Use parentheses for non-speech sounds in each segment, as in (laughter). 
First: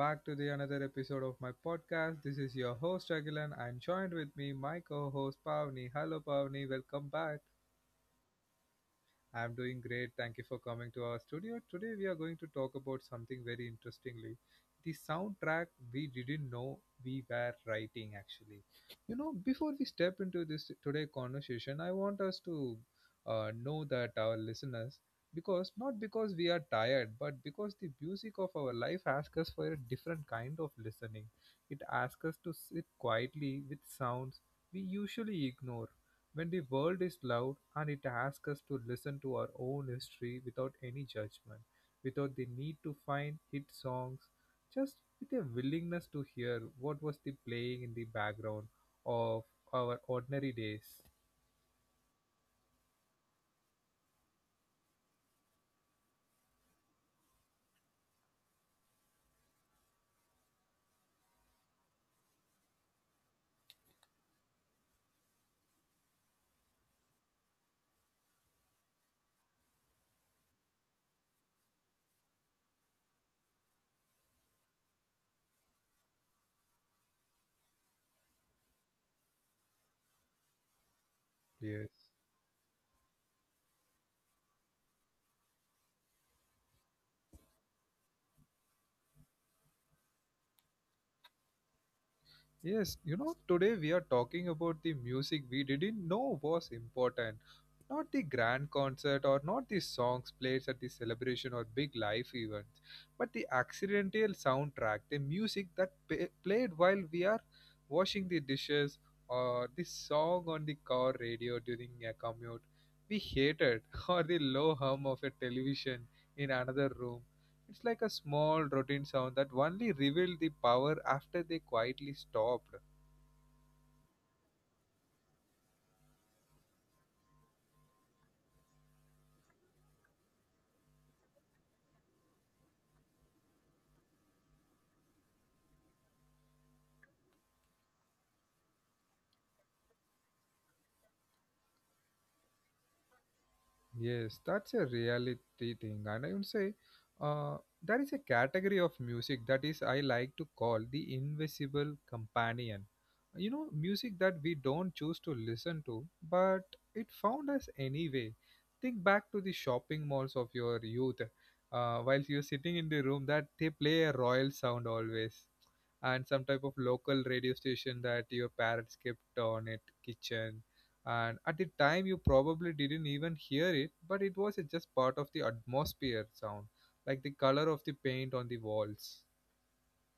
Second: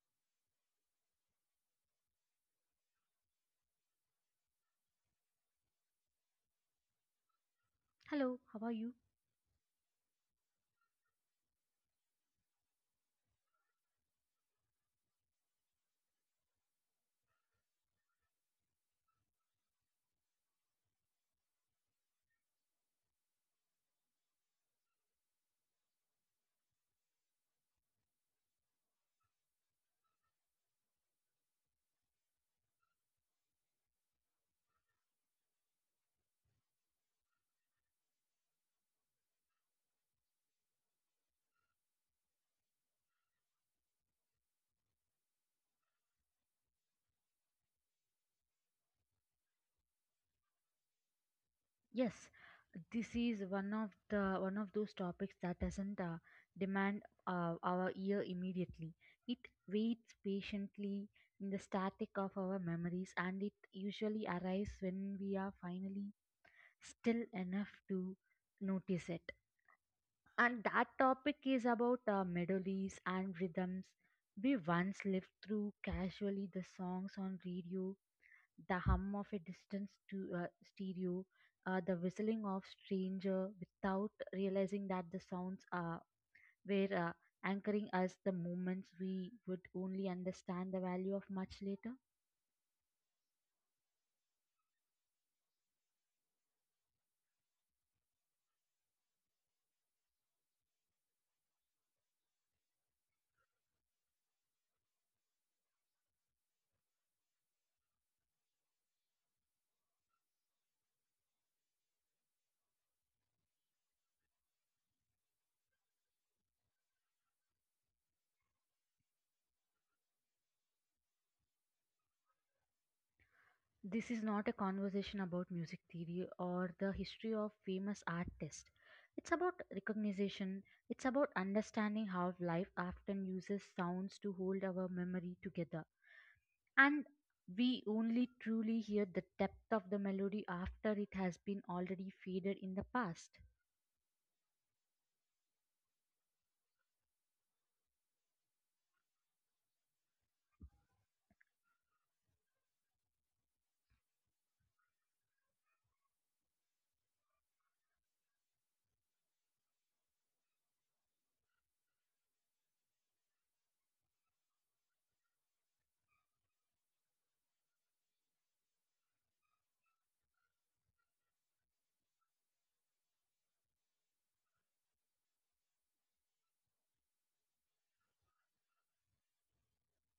back to the another episode of my podcast. This is your host Agilan, and joined with me my co-host Pavni. Hello Pavni, welcome back. Hello, how are you? I'm doing great. Thank you for coming to our studio. Today we are going to talk about something very interestingly. The soundtrack we didn't know we were writing actually. You know, before we step into this today conversation, I want us to know that our listeners, because not because we are tired but because the music of our life asks us for a different kind of listening. It asks us to sit quietly with sounds we usually ignore when the world is loud, and it asks us to listen to our own history without any judgment, without the need to find hit songs, just with a willingness to hear what was the playing in the background of our ordinary days. Yes, this is one of those topics that doesn't demand our ear immediately. It waits patiently in the static of our memories, and it usually arrives when we are finally still enough to notice it. And that topic is about melodies and rhythms we once lived through casually, the songs on radio, the hum of a distant stereo, Yes. the whistling of stranger, without realizing that the sounds are were anchoring us the moments we would only understand the value of much later. Yes, you know, today we are talking about the music we didn't know was important. Not the grand concert or not the songs played at the celebration or big life events, but the accidental soundtrack, the music that played while we are washing the dishes, or the song on the car radio during a commute we hated, (laughs) or the low hum of a television in another room. It's like a small routine sound that only revealed the power after they quietly stopped. This is not a conversation about music theory or the history of famous artists. It's about recognition. It's about understanding how life often uses sounds to hold our memory together, and we only truly hear the depth of the melody after it has been already faded in the past. Yes, that's a reality thing, and I would say uh, there is a category of music that is I like to call the invisible companion. You know, music that we don't choose to listen to, but it found us anyway. Think back to the shopping malls of your youth, whilst you're sitting in the room, that they play a royal sound always, and some type of local radio station that your parents kept on at kitchen, and at the time you probably didn't even hear it, but it was just part of the atmosphere sound, like the color of the paint on the walls.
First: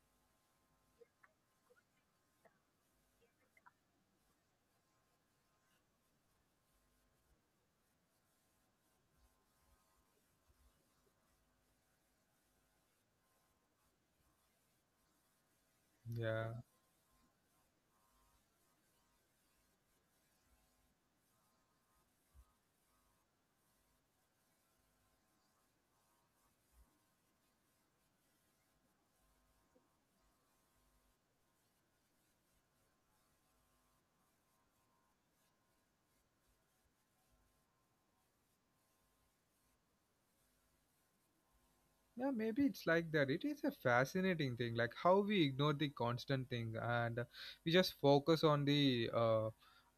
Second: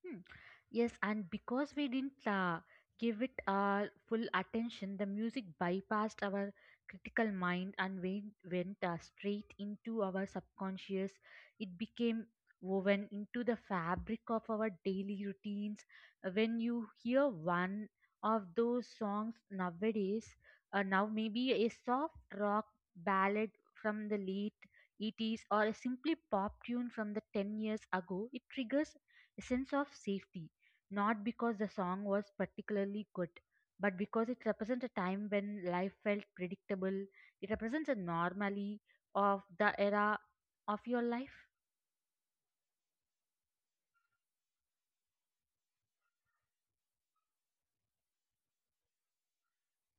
Hmm. Yes, and because we didn't give it our full attention, the music bypassed our critical mind and went straight into our subconscious. It became woven into the fabric of our daily routines. When Yeah. you hear one of those songs nowadays, now maybe a soft rock ballad from the late 80s, or a simply pop tune from the 10 years ago, it triggers a sense of safety, not because the song was particularly good, but because it represents a time when life felt predictable. It represents a normality of the era of your life. Yeah, maybe it's like that. It is a fascinating thing, like how we ignore the constant thing, and we just focus uh,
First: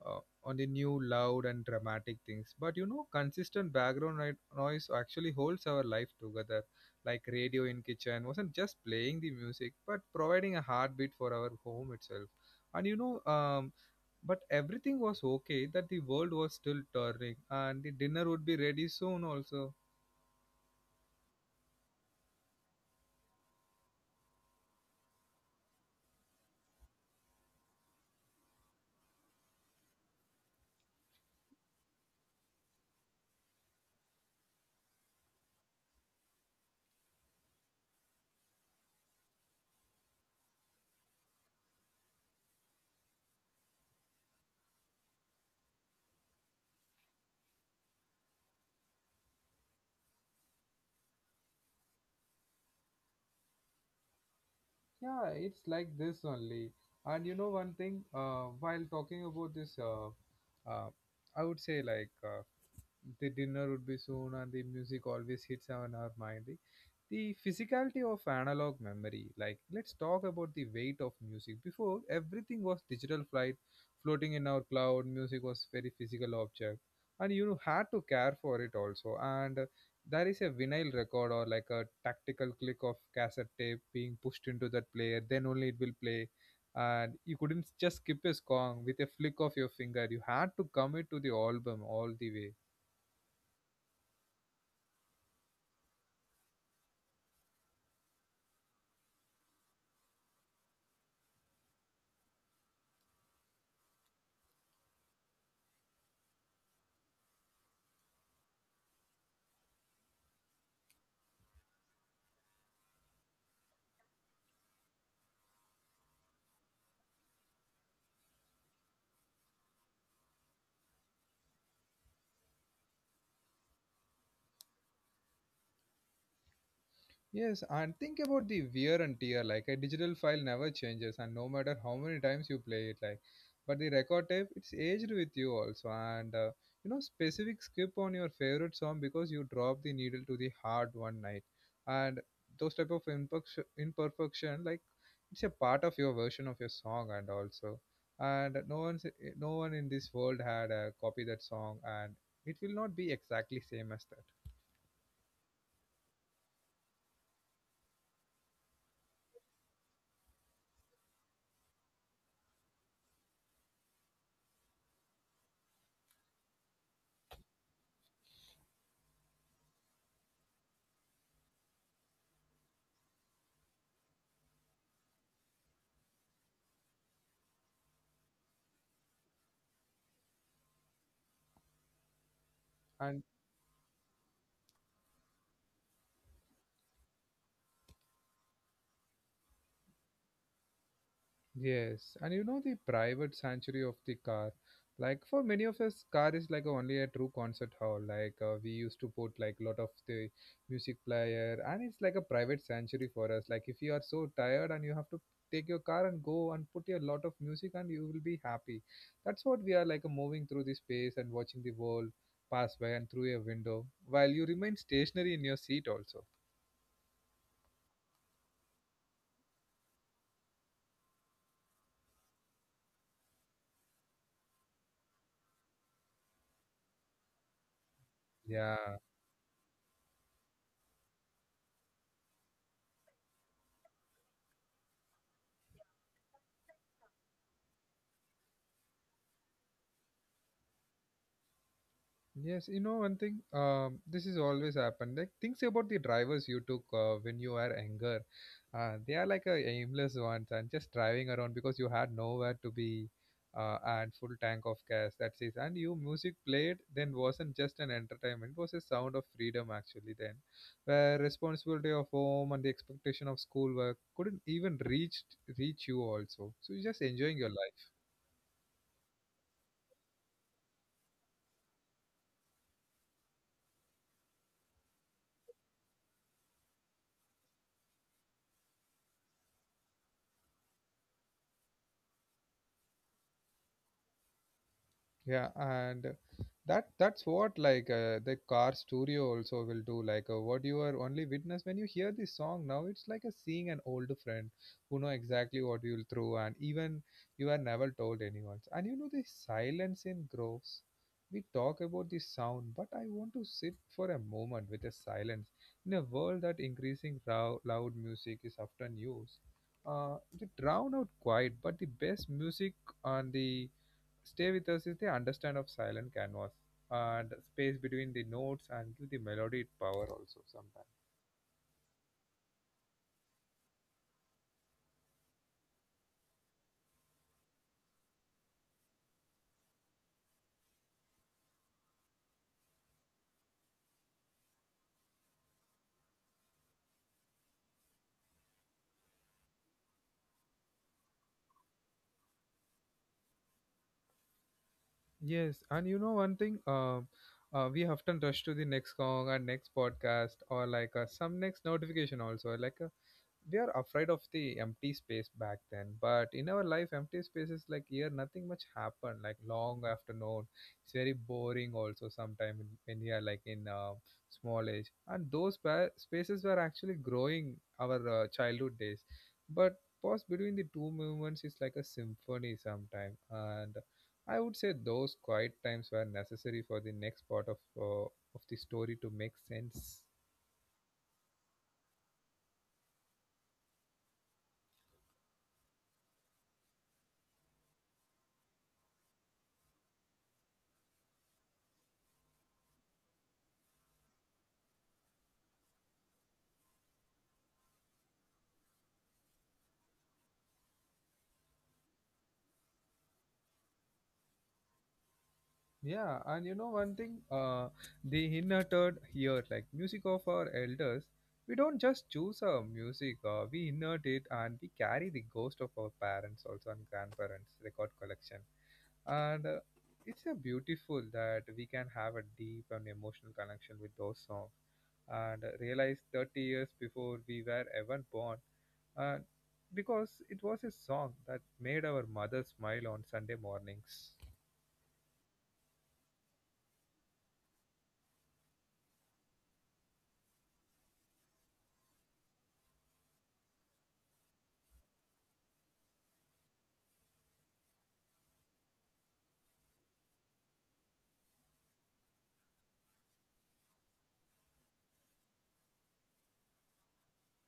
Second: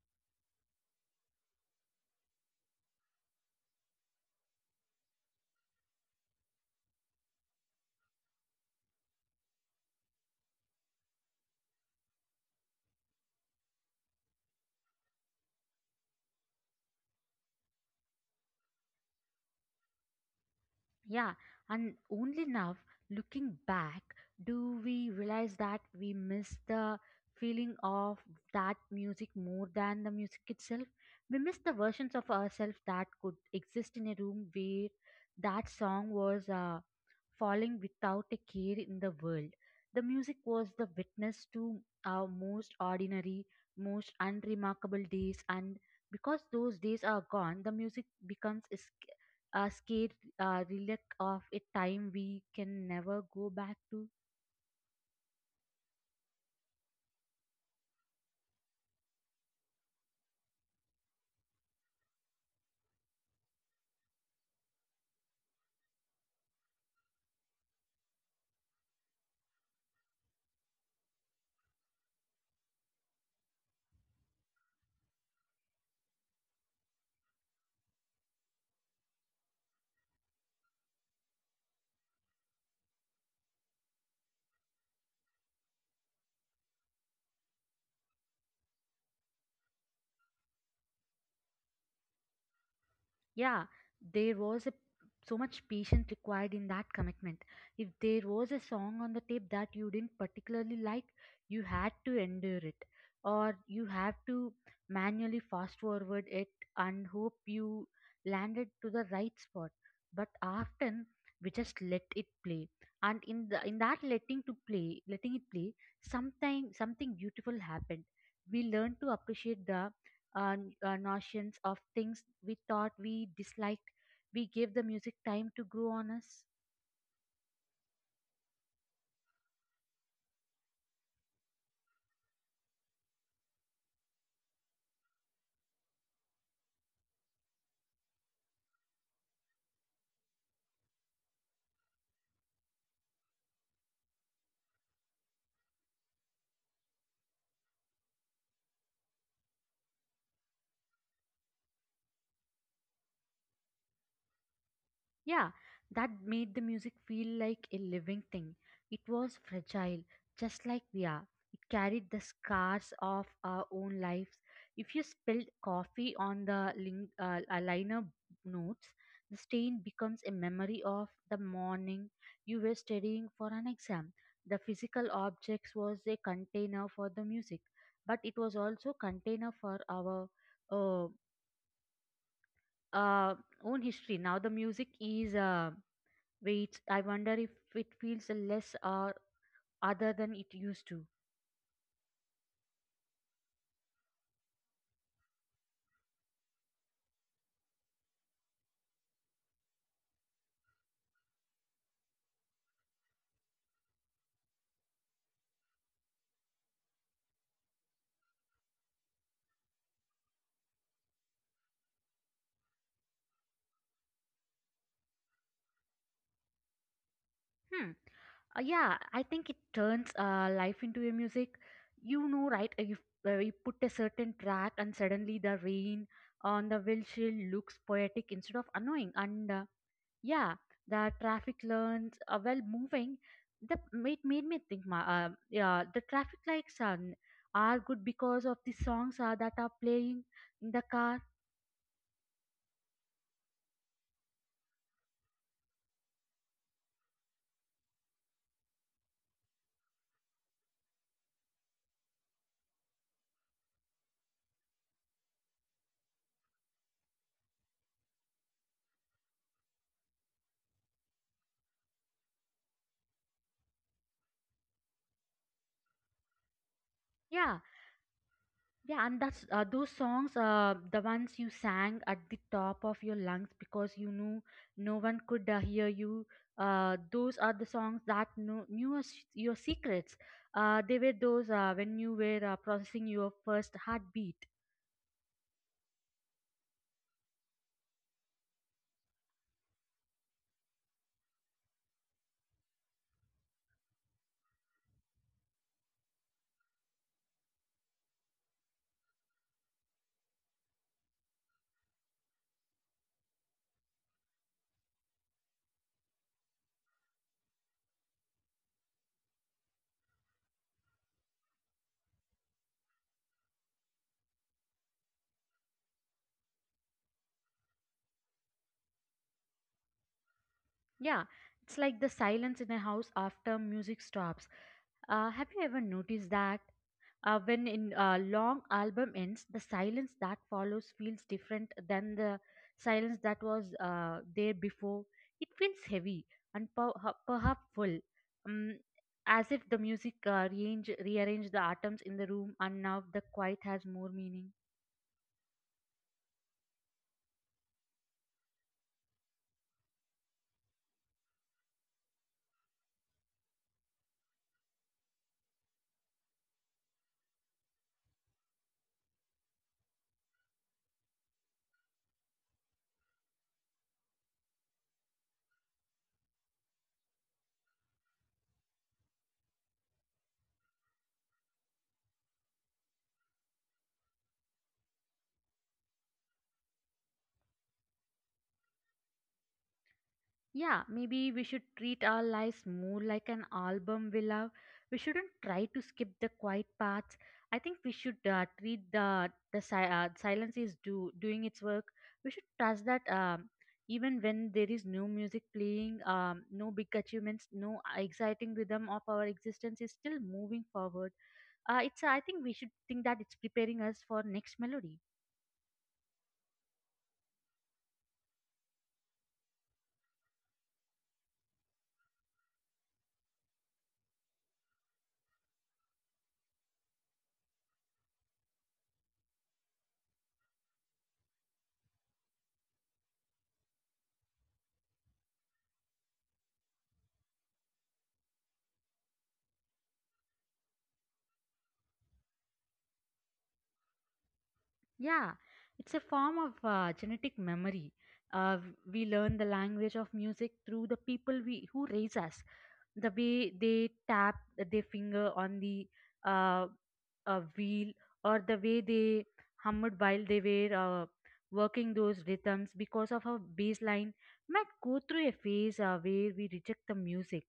uh, on the new loud and dramatic things. But you know, consistent noise actually holds our life together. Like radio in kitchen wasn't just playing the music, but providing a heartbeat for our home itself. And you know, but everything was okay. That the world was still turning, and the dinner would be ready soon also. Yeah, and only now, looking back, do we realize that we miss the feeling of that music more than the music itself? We miss the versions of ourselves that could exist in a room where that song was falling without a care in the world. The music was the witness to our most ordinary, most unremarkable days, and because those days are gone, the music becomes a scared relic of a time we can never go back to. Yeah, it's like this only. And you know one thing, while talking about this, uh, I would say like the dinner would be soon and the music always hits on our mind the physicality of analog memory. Like let's talk about the weight of music before everything was digital flight, floating in our cloud. Music was very physical object, and you had to care for it also. And there is a vinyl record or like a tactical click of cassette tape being pushed into that player, then only it will play. And you couldn't just skip a song with a flick of your finger, you had to commit to the album all the way. Yeah, there was so much patience required in that commitment. If there was a song on the tape that you didn't particularly like, you had to endure it, or you have to manually fast forward it and hope you landed to the right spot. But often we just let it play, and in the in that letting to play letting it play sometime something beautiful happened. We learned to appreciate the notions of things we thought we disliked. We gave the music time to grow on us. Yes, and think about the wear and tear. Like a digital file never changes, and no matter how many times you play it, like, but the record tape, it's aged with you also. And you know, specific skip on your favorite song because you drop the needle to the hard one night, and those type of imperfection, like, it's a part of your version of your song, and also, and no one in this world had a copy that song, and it will not be exactly same as Yeah, that made the music feel like a living thing. It was fragile, just like we are. It carried the scars of our own lives. If you spilled coffee on the liner notes, the stain becomes a memory of the morning you were studying for an exam. The physical objects was a container for the music, but it was also container for our uh, that. uh, own history. Now the music is. Wait, I wonder if it feels less other than it used to. Yes, and you know the private sanctuary of the car. Like for many of us, car is like only a true concert hall. Like we used to put like lot of the music player, and it's like a private sanctuary for us. Like if you are so tired and you have to take your car and go and put a lot of music, and you will be happy. That's what we are, like moving through the space and watching the world pass by and through a window, while you remain stationary in your seat also. Hmm. Yeah, I think it turns life into a music. You know, right? If you put a certain track and suddenly the rain on the windshield looks poetic instead of Yeah. annoying. And yeah, the traffic learns well moving. That it made me think. Yeah, the traffic lights are good because of the songs that are playing in the car. Yes, you know one thing. This is always happened. Like things about the drivers you took when you were younger, they are like a aimless ones and just driving around because you had nowhere to be, and full tank of gas. That's it. And you music played then wasn't just an entertainment. It was a sound of freedom actually. Then, where responsibility of home and the expectation of schoolwork couldn't even reach you also. So you're just enjoying your Yeah, life. Yeah, and that's those songs, the ones you sang at the top of your lungs because you knew no one could hear you. Those are the songs that knew us, your secrets. They were those when you were processing your first heartbeat. Yeah, and that's what like the car studio also will do, like what you are only witness. When you hear this song now, it's like a seeing an old friend who know exactly what you'll through, and even you are never told anyone. And you know the silence in groves, we talk about the sound, but I want to sit for a moment with the silence. In a world that loud music is often used, they drown out quiet, but the best music on the stay with us is the understand of silent canvas, and space between the notes and give the melody its power also sometimes. Yeah, it's like the silence in a house after music stops. Have you ever noticed that? When in a long album ends, the silence that follows feels different than the silence that was there before. It feels heavy and perhaps full, um, as if the music rearranged the atoms in the room and now the quiet has more meaning. Yes, and you know one thing, we often rush to the next song and next podcast or like some next notification also. Like they are afraid of the empty space back then, but in our life empty space is like here nothing much happened, like long afternoon. It's very boring also sometime in, when you are like in small age, and those spaces were actually growing our childhood days. But pause between the two movements is like a symphony sometime, and I would say those quiet times were necessary for the next part uh, of the story to make sense. Yeah, maybe we should treat our lives more like an album we love. We shouldn't try to skip the quiet parts. I think we should treat the silence is do doing its work. We should trust that even when there is no music playing, no big achievements, no exciting rhythm of our existence is still moving forward. It's I think we should think that it's preparing us for next melody. Yeah, and you know one thing, the inherited here, like music of our elders, we don't just choose our music, we inherit it, and we carry the ghost of our parents also and grandparents' record collection. And it's a beautiful that we can have a deep and emotional connection with those songs and realize 30 years before we were ever born, uh, because it was a song that made our mother smile on Sunday mornings. Yeah, it's a form of genetic memory. Uh, we learn the language of music through the people we who raise us. The way they tap their finger on the uh, wheel, or the way they hummed while they were working those rhythms, because of our baseline, might go through a phase where we reject the music,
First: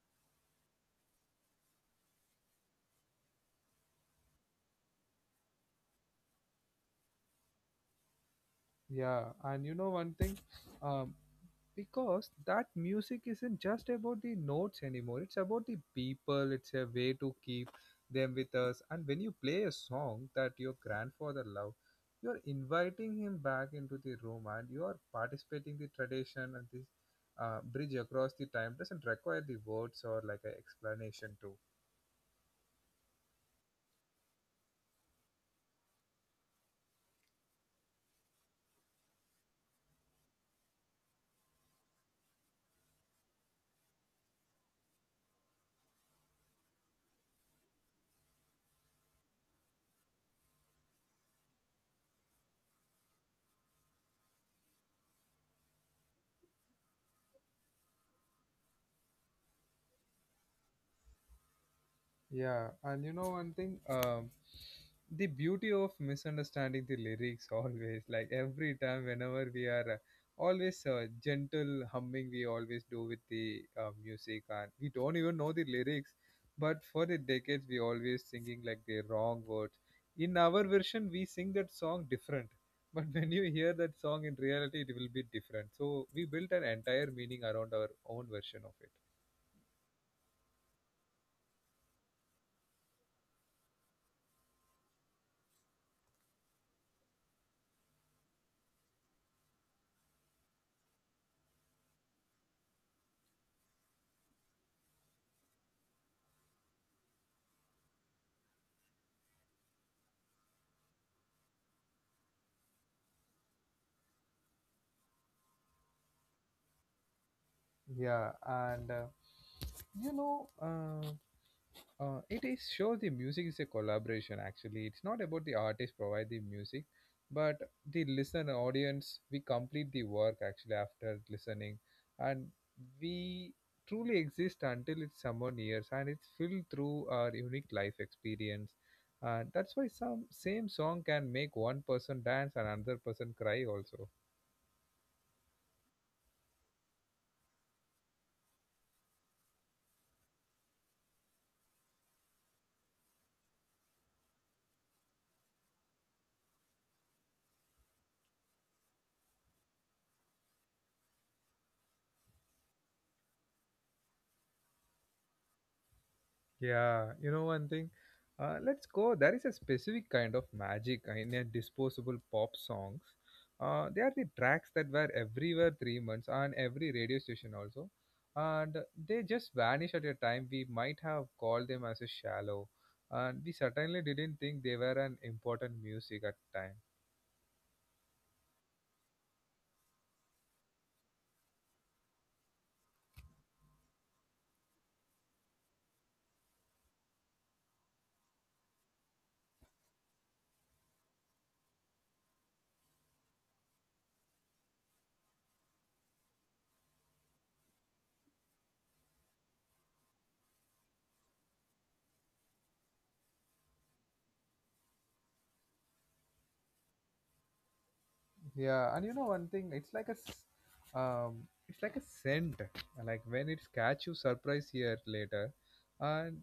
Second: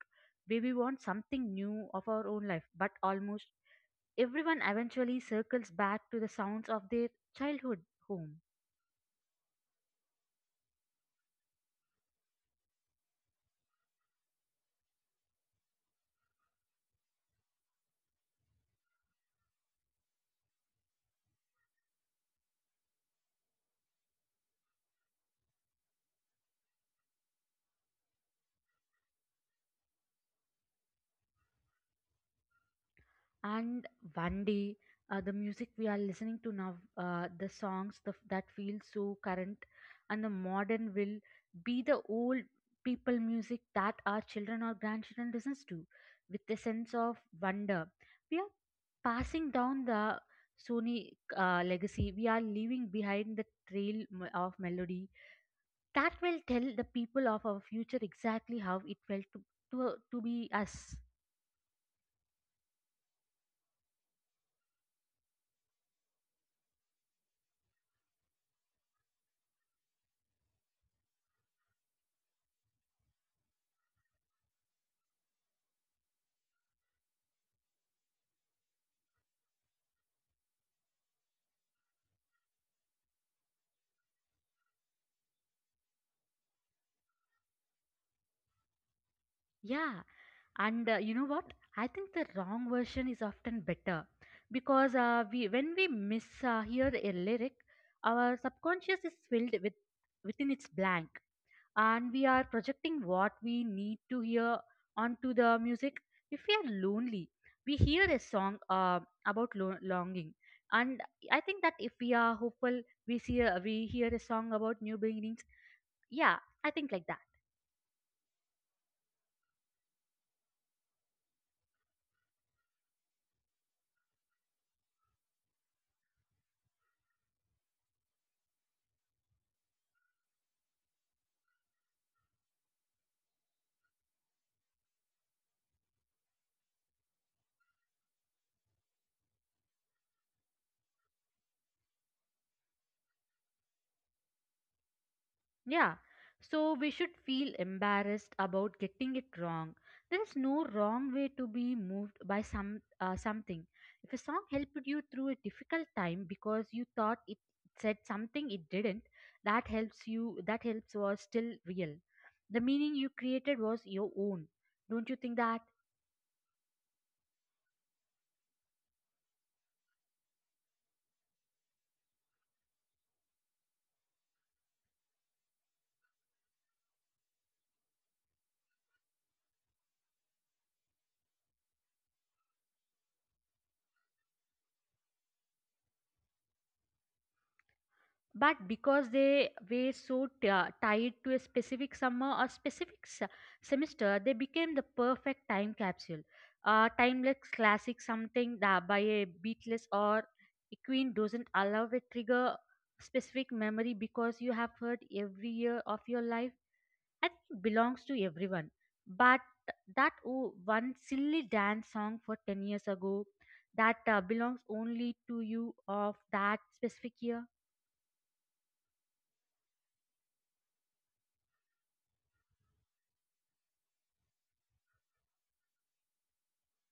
where we want something new of our own life, but almost everyone eventually circles back to the sounds of their childhood home. Yeah, and you know one thing, um, because that music isn't just about the notes anymore. It's about the people. It's a way to keep them with us. And when you play a song that your grandfather loved, you're inviting him back into the room, and you are participating the tradition. And this bridge across the time doesn't require the words or like an explanation too. And one day, the music we are listening to now, the songs that feel so current and the modern will be the old people music that our children or grandchildren listens to with a sense of wonder. We are passing down the Sony legacy. We are leaving behind the trail of melody that will tell the people of our future exactly how it felt to be us. Yeah, and you know one thing, the beauty of misunderstanding the lyrics (laughs) always, like every time, whenever we are always gentle humming, we always do with the music, and we don't even know the lyrics, but for the decades, we always singing like the wrong words. In our version, we sing that song different, (laughs) but when you hear that song in reality, it will be different. So we built an entire meaning around our own version of it. Yeah. And you know what? I think the wrong version is often better because we when we mishear hear a lyric, our subconscious is filled with within its blank, and we are projecting what we need to hear onto the music. If we are lonely, we hear a song about longing, and I think that if we are hopeful, we hear a song about new beginnings. Yeah, I think like that. Yeah, and you know, it is shows the music is a collaboration. Actually, it's not about the artist provide the music, but the listener audience we complete the work actually after listening, and we truly exist until it's someone hears, and it's filled through our unique life experience. And that's why some same song can make one person dance and another person cry also. Yeah, so we should feel embarrassed about getting it wrong. There is no wrong way to be moved by something. If a song helped you through a difficult time because you thought it said something it didn't, that helps you. That helps was still real. The meaning you created was your own. Don't you think that? Yeah, you know one thing? Let's go. There is a specific kind of magic in a disposable pop songs. They are the tracks that were everywhere 3 months on every radio station also. And they just vanish at a time we might have called them as a shallow. And we certainly didn't think they were an important music at time. But because they were so tied to a specific summer or specific semester, they became the perfect time capsule, timeless classic, something that by a beatless or a queen doesn't allow a trigger specific memory because you have heard every year of your life. I think it belongs to everyone, but that one silly dance song for 10 years ago, that belongs only to you of that specific year. Yeah, and you know one thing, um, it's like a scent. Like when it's catch you surprise here later, and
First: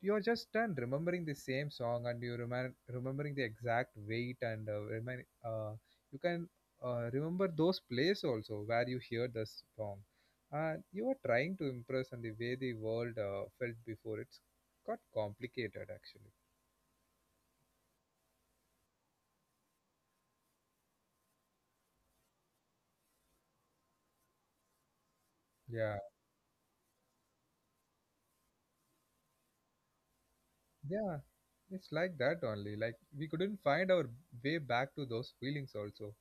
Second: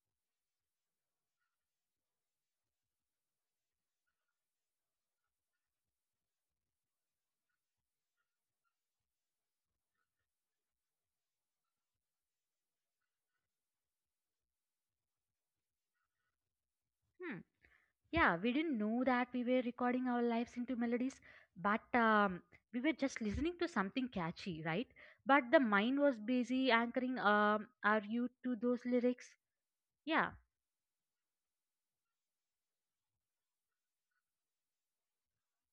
you're just done remembering the same song, and you remembering the exact weight and you can remember those places also where you hear the song, and you are trying to impress on the way the world felt before it's got complicated actually. Hmm. Yeah, we didn't know that we were recording our lives into melodies, but we were just listening to something catchy, right? Yeah. But the mind was busy anchoring our youth to those lyrics. Yeah, Yeah, it's like that only. Like we couldn't find our way back to those feelings also.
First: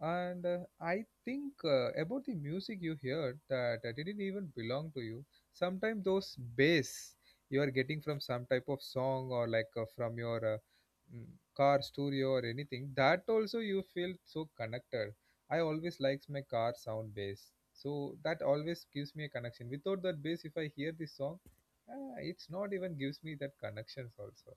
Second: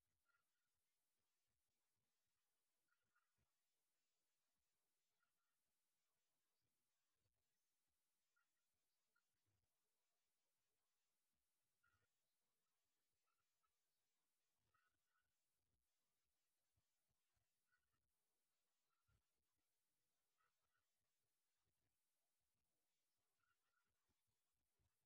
And I think about the music you heard that didn't even belong to you. Sometimes those bass you are getting from some type of song or like from your mm, car stereo or anything, that also you feel so connected. I always likes my car sound bass. So that always gives me a connection. Without that bass, if I hear this song, yeah, it's not even gives me that connections also.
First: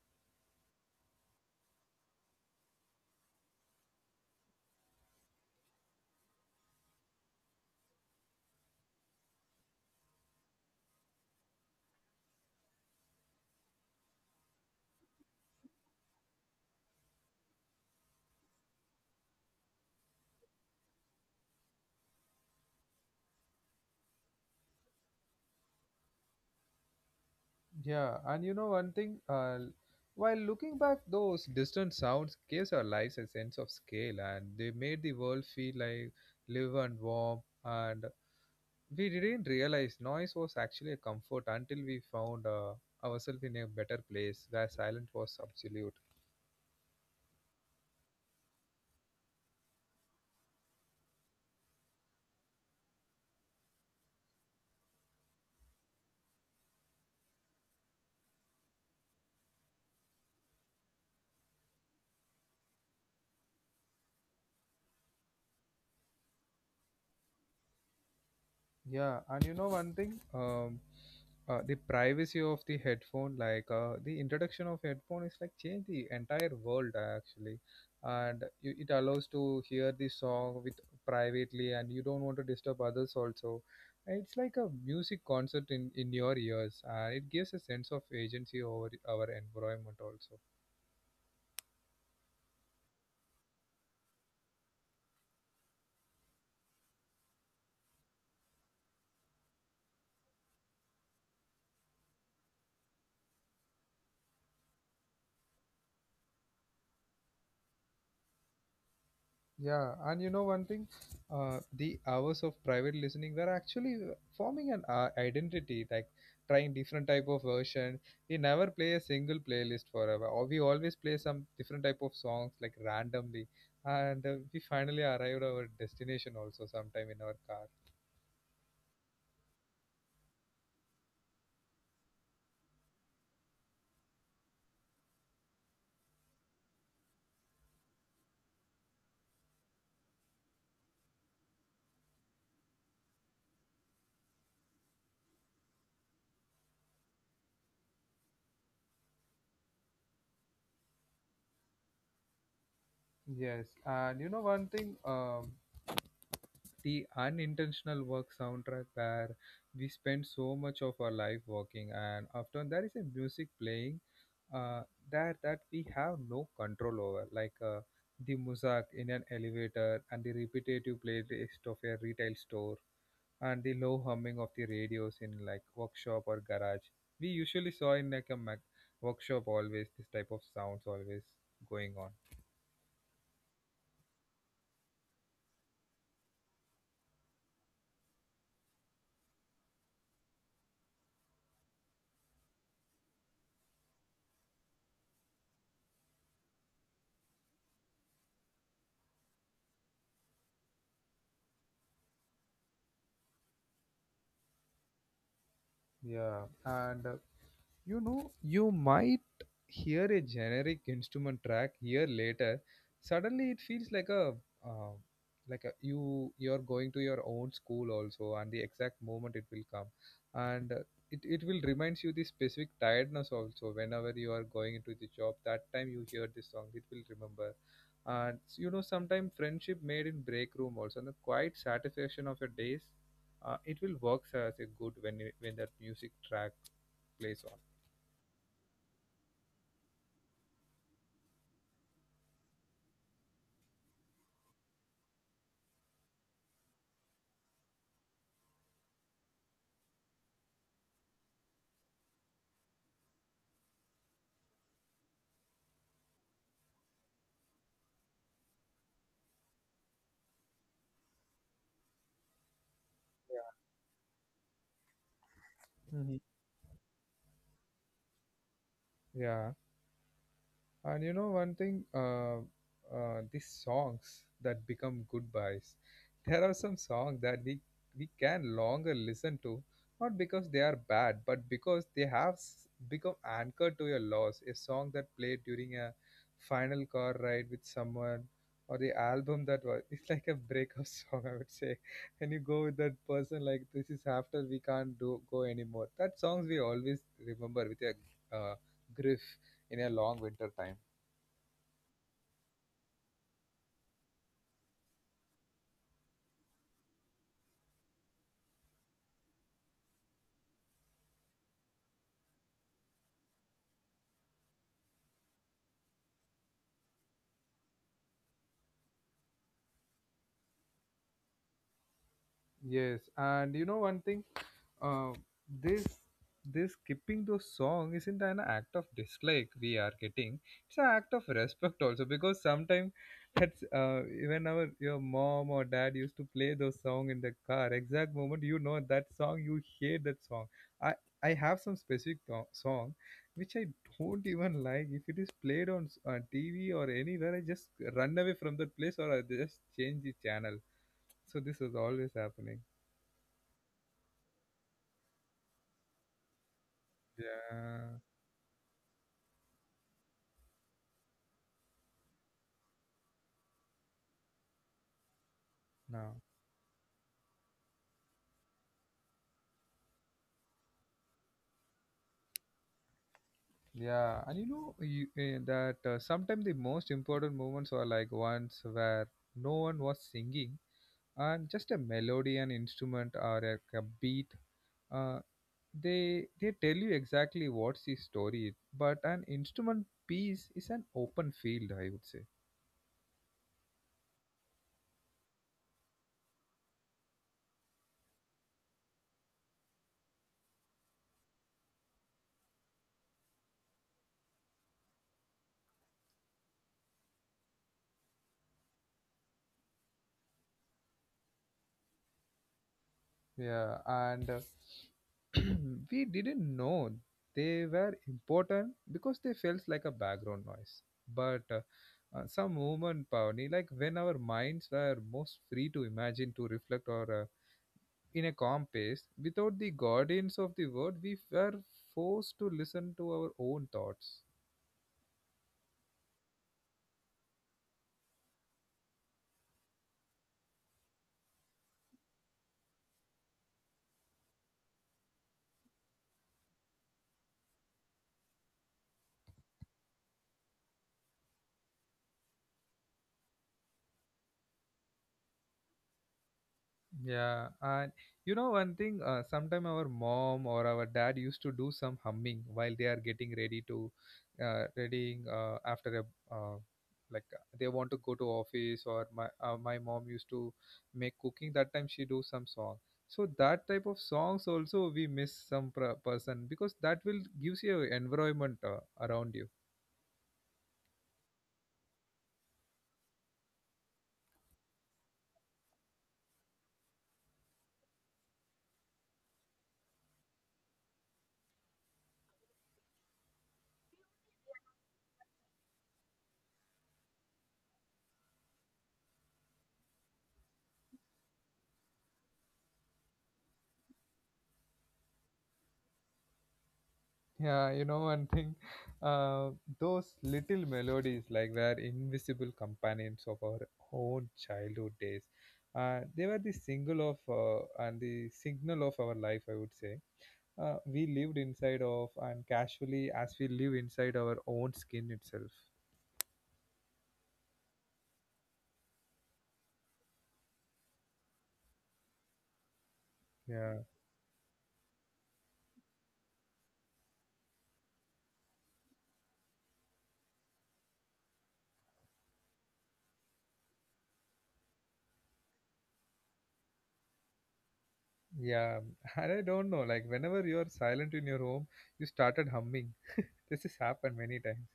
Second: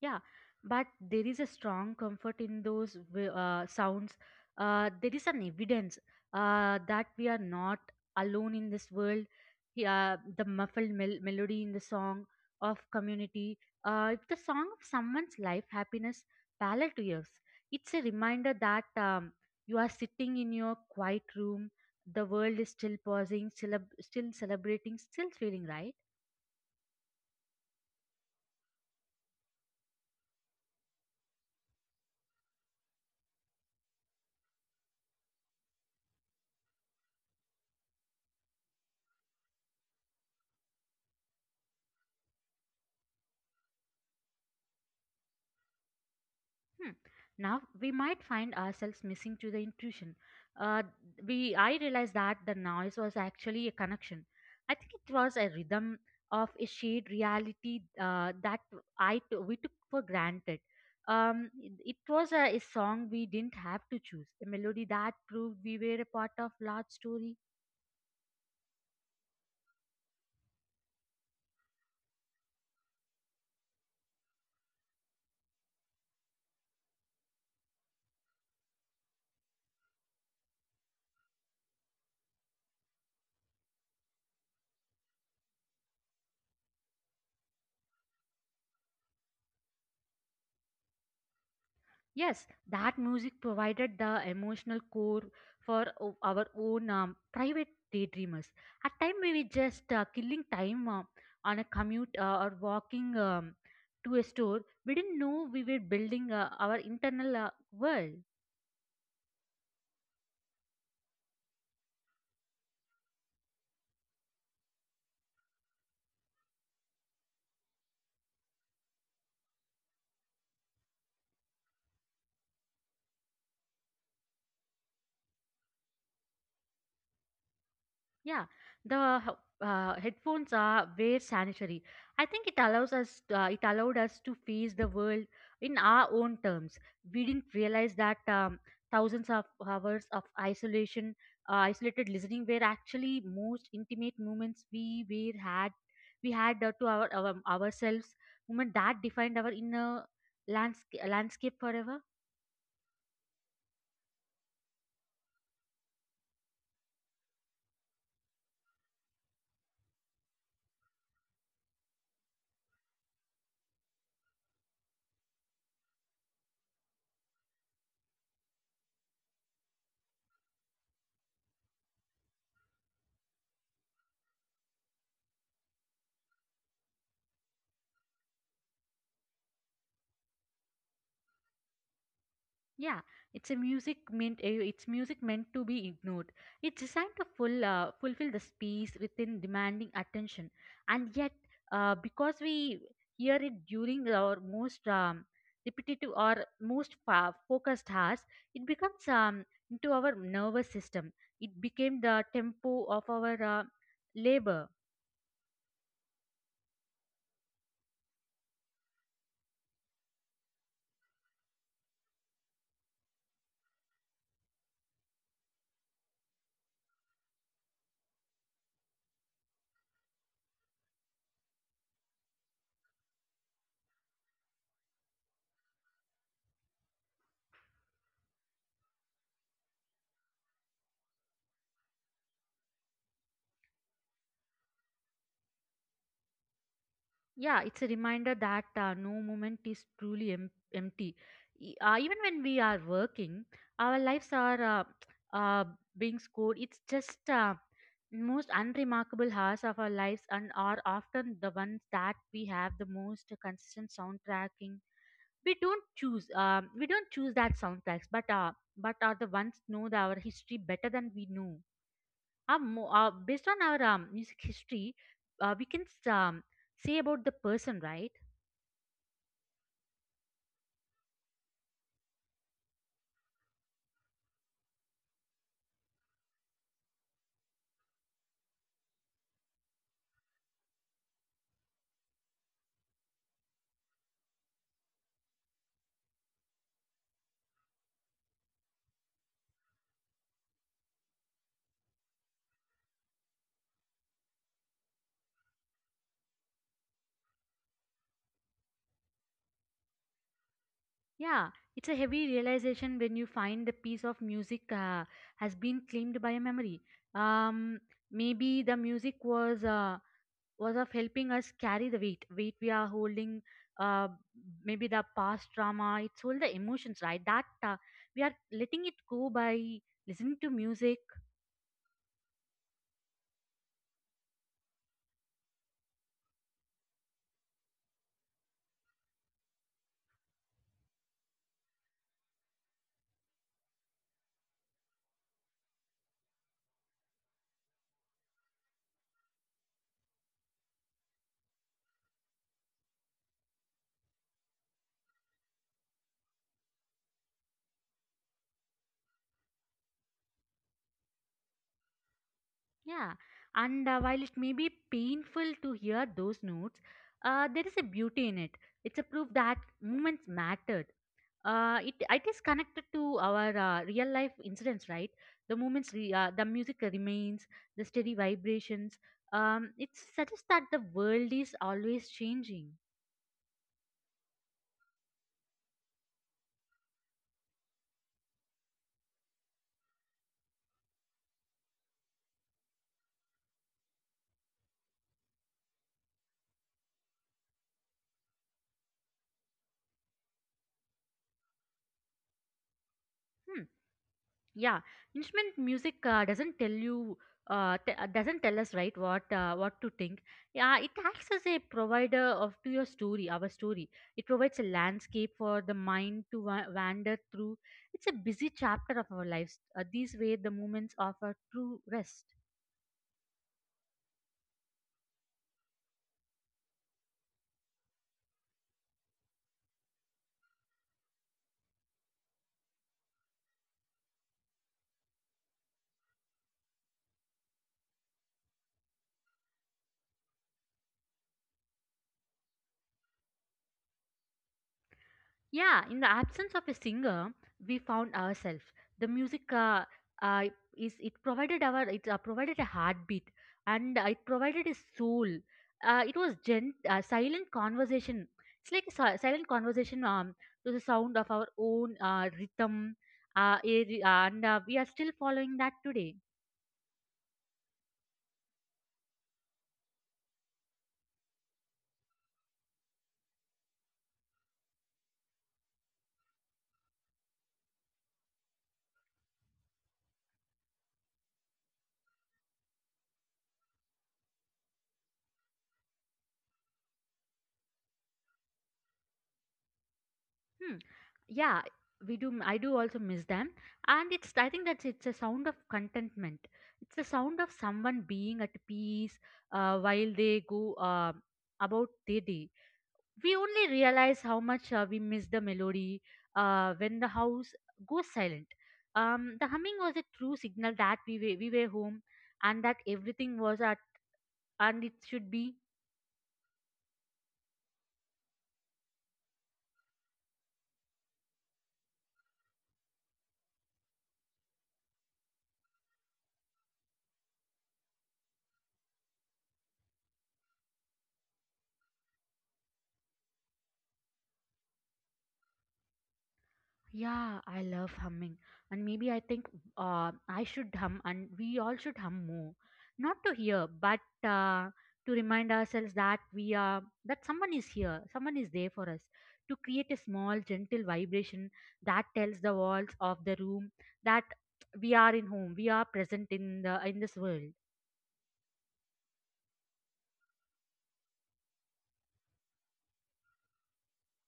Yeah, but there is a strong comfort in those sounds. There is an evidence that we are not alone in this world. The muffled melody in the song of community, it's the song of someone's life, happiness, palate to yours. It's a reminder that you are sitting in your quiet room. The world is still pausing, still celebrating, still feeling right. Yeah, and you know one thing, while looking back, those distant sounds gives our lives a sense of scale, and they made the world feel like live and warm. And we didn't realize noise was actually a comfort until we found ourselves in a better place where silence was absolute. Hmm. Now we might find ourselves missing to the intuition. Uh, we I realized that the noise was actually a connection. I think it was a rhythm of a shared reality that we took for granted. It was a song we didn't have to choose, a melody that proved we were a part of large story. Yeah, and you know one thing, the privacy of the headphone, like the introduction of headphone is like changed the entire world actually, and you, it allows to hear the song with privately, and you don't want to disturb others also. And it's like a music concert in your ears, and it gives a sense of agency over our environment also. Yes, that music provided the emotional core for our own private daydreamers. At time we were just killing time on a commute or walking to a store. We didn't know we were building our internal world. Yeah, and you know one thing, the hours of private listening were actually forming an identity, like trying different type of version. We never play a single playlist forever, or we always play some different type of songs like randomly, and we finally arrived our destination also sometime in our car. Yeah, the headphones are very sanitary. I think it allowed us to face the world in our own terms. We didn't realize that thousands of hours of isolation, isolated listening were actually most intimate moments we had to our ourselves, moment that defined our inner landscape forever. Yes, and you know one thing, the unintentional work soundtrack where we spend so much of our life working and after there is a music playing uh, that we have no control over like the mosaic in an elevator and the repetitive playlist of a retail store and the low humming of the radios in like workshop or garage we usually saw in like a workshop always this type of sounds always going on. Yeah, it's a music meant eh, it's music meant to be ignored. It's designed to full fulfill the space within demanding attention, and yet because we hear it during our most repetitive or most focused hours, it becomes into our nervous system. It became the tempo of our labor. Yeah, and you know, you might hear a generic instrument track here later. Suddenly, it feels like uh, a, you you're going to your own school also, and the exact moment it will come, and it will reminds you the specific tiredness also. Whenever you are going into the job, that time you hear this song, it will remember. And you know, sometimes friendship made in break room also, and the quiet satisfaction of your days, it will works as a good when that music track plays on. Yeah, it's a reminder that no moment is truly empty. Even when we are working our lives are uh, being scored. It's just most unremarkable hours of our lives and are often the ones that we have the most consistent soundtracking. We don't choose that soundtracks, but are the ones know our history better than we know based on our music history. We Mhm. can um, say about the person, right? Yeah, and you know one thing, these songs that become goodbyes, there are some songs that we can longer listen to, not because they are bad, but because they have become anchored to your loss. A song that played during a final car ride with someone, or the album that was, (laughs) it's like a breakup (laughs) song, I would say. And you go with that person like this is after we can't do go anymore. That songs we always remember with a uh, grief in a long winter time. Yeah, it's a heavy realization when you find the piece of music has been claimed by a memory. Um, maybe the music was was of helping us carry the weight we are holding. Uh, maybe the past trauma, it's all the emotions, right? That we are letting it go by listening to music. Yes, and you know one thing, uh, this this skipping those song isn't an act of dislike we are getting. It's an act of respect also because sometimes that's even our your mom or dad used to play those song in the car. Exact moment you know that song, you hate that song. I I have some specific song which I don't even like. If it is played on TV or anywhere, I just run away from that place or I just change the channel. So this was always happening. Yeah, and while it may be painful to hear those notes, Yeah. there is a beauty in it. It's a proof that moments mattered. It is connected to our real life incidents, right? the No. moments re- uh, the music remains, the steady vibrations. It suggests that the world is always changing. Yeah, and you know you, eh, that sometimes the most important moments were like ones where no one was singing and just a melody, an instrument, or a beat. Uh, they tell you exactly what's the story, but an instrument piece is an open field, I would say. Hmm. Yeah, instrument music doesn't tell you. Doesn't tell us, right? What to think? Yeah, it acts as a provider of to your story, our story. It provides a landscape for the mind to wander through. It's a busy chapter of our lives. These way the moments offer true rest. Yeah, and (clears throat) we didn't know they were important because they felt like a background noise. But some moment, Pavani, like when our minds were most free to imagine, to reflect, or in a calm pace, without the guardians of the word, we were forced to listen to our own thoughts. Yeah, in the absence of a singer, we found ourselves. The music uh, is it provided our it provided a heartbeat, and it provided a soul. It was gent silent conversation. It's like a silent conversation, to the sound of our own rhythm. A- and we are still following that today. Yeah, and you know one thing, sometime our mom or our dad used to do some humming while they are getting ready to, readying after a, they want to go to office or my mom used to make cooking that time she do some song. So that type of songs also we miss some pr person because that will gives you a environment around you. Hmm. Yeah, we do. I do also miss them, and it's. I think that's. It's a sound of contentment. It's the sound of someone being at peace while they go about their day. We only realize how much we miss the melody when the house goes silent. The humming was a true signal that we were home and that everything was at and it should be. Yeah, you know one thing, uh, those little melodies like were invisible companions of our own childhood days. They were the single of and the signal of our life, I would say. We lived inside of and casually as we live inside our own skin itself. Yeah, I love humming. And maybe I think I should hum and we all should hum more. Not Yeah, to hear, but uh, to remind ourselves that we are that someone is here, someone is there for us. To create a small gentle vibration that tells the walls of the room that we are in home, we are present in the in this world. yeah. (laughs) And I don't know, like whenever you are silent in your home, you started humming. (laughs) This has happened many times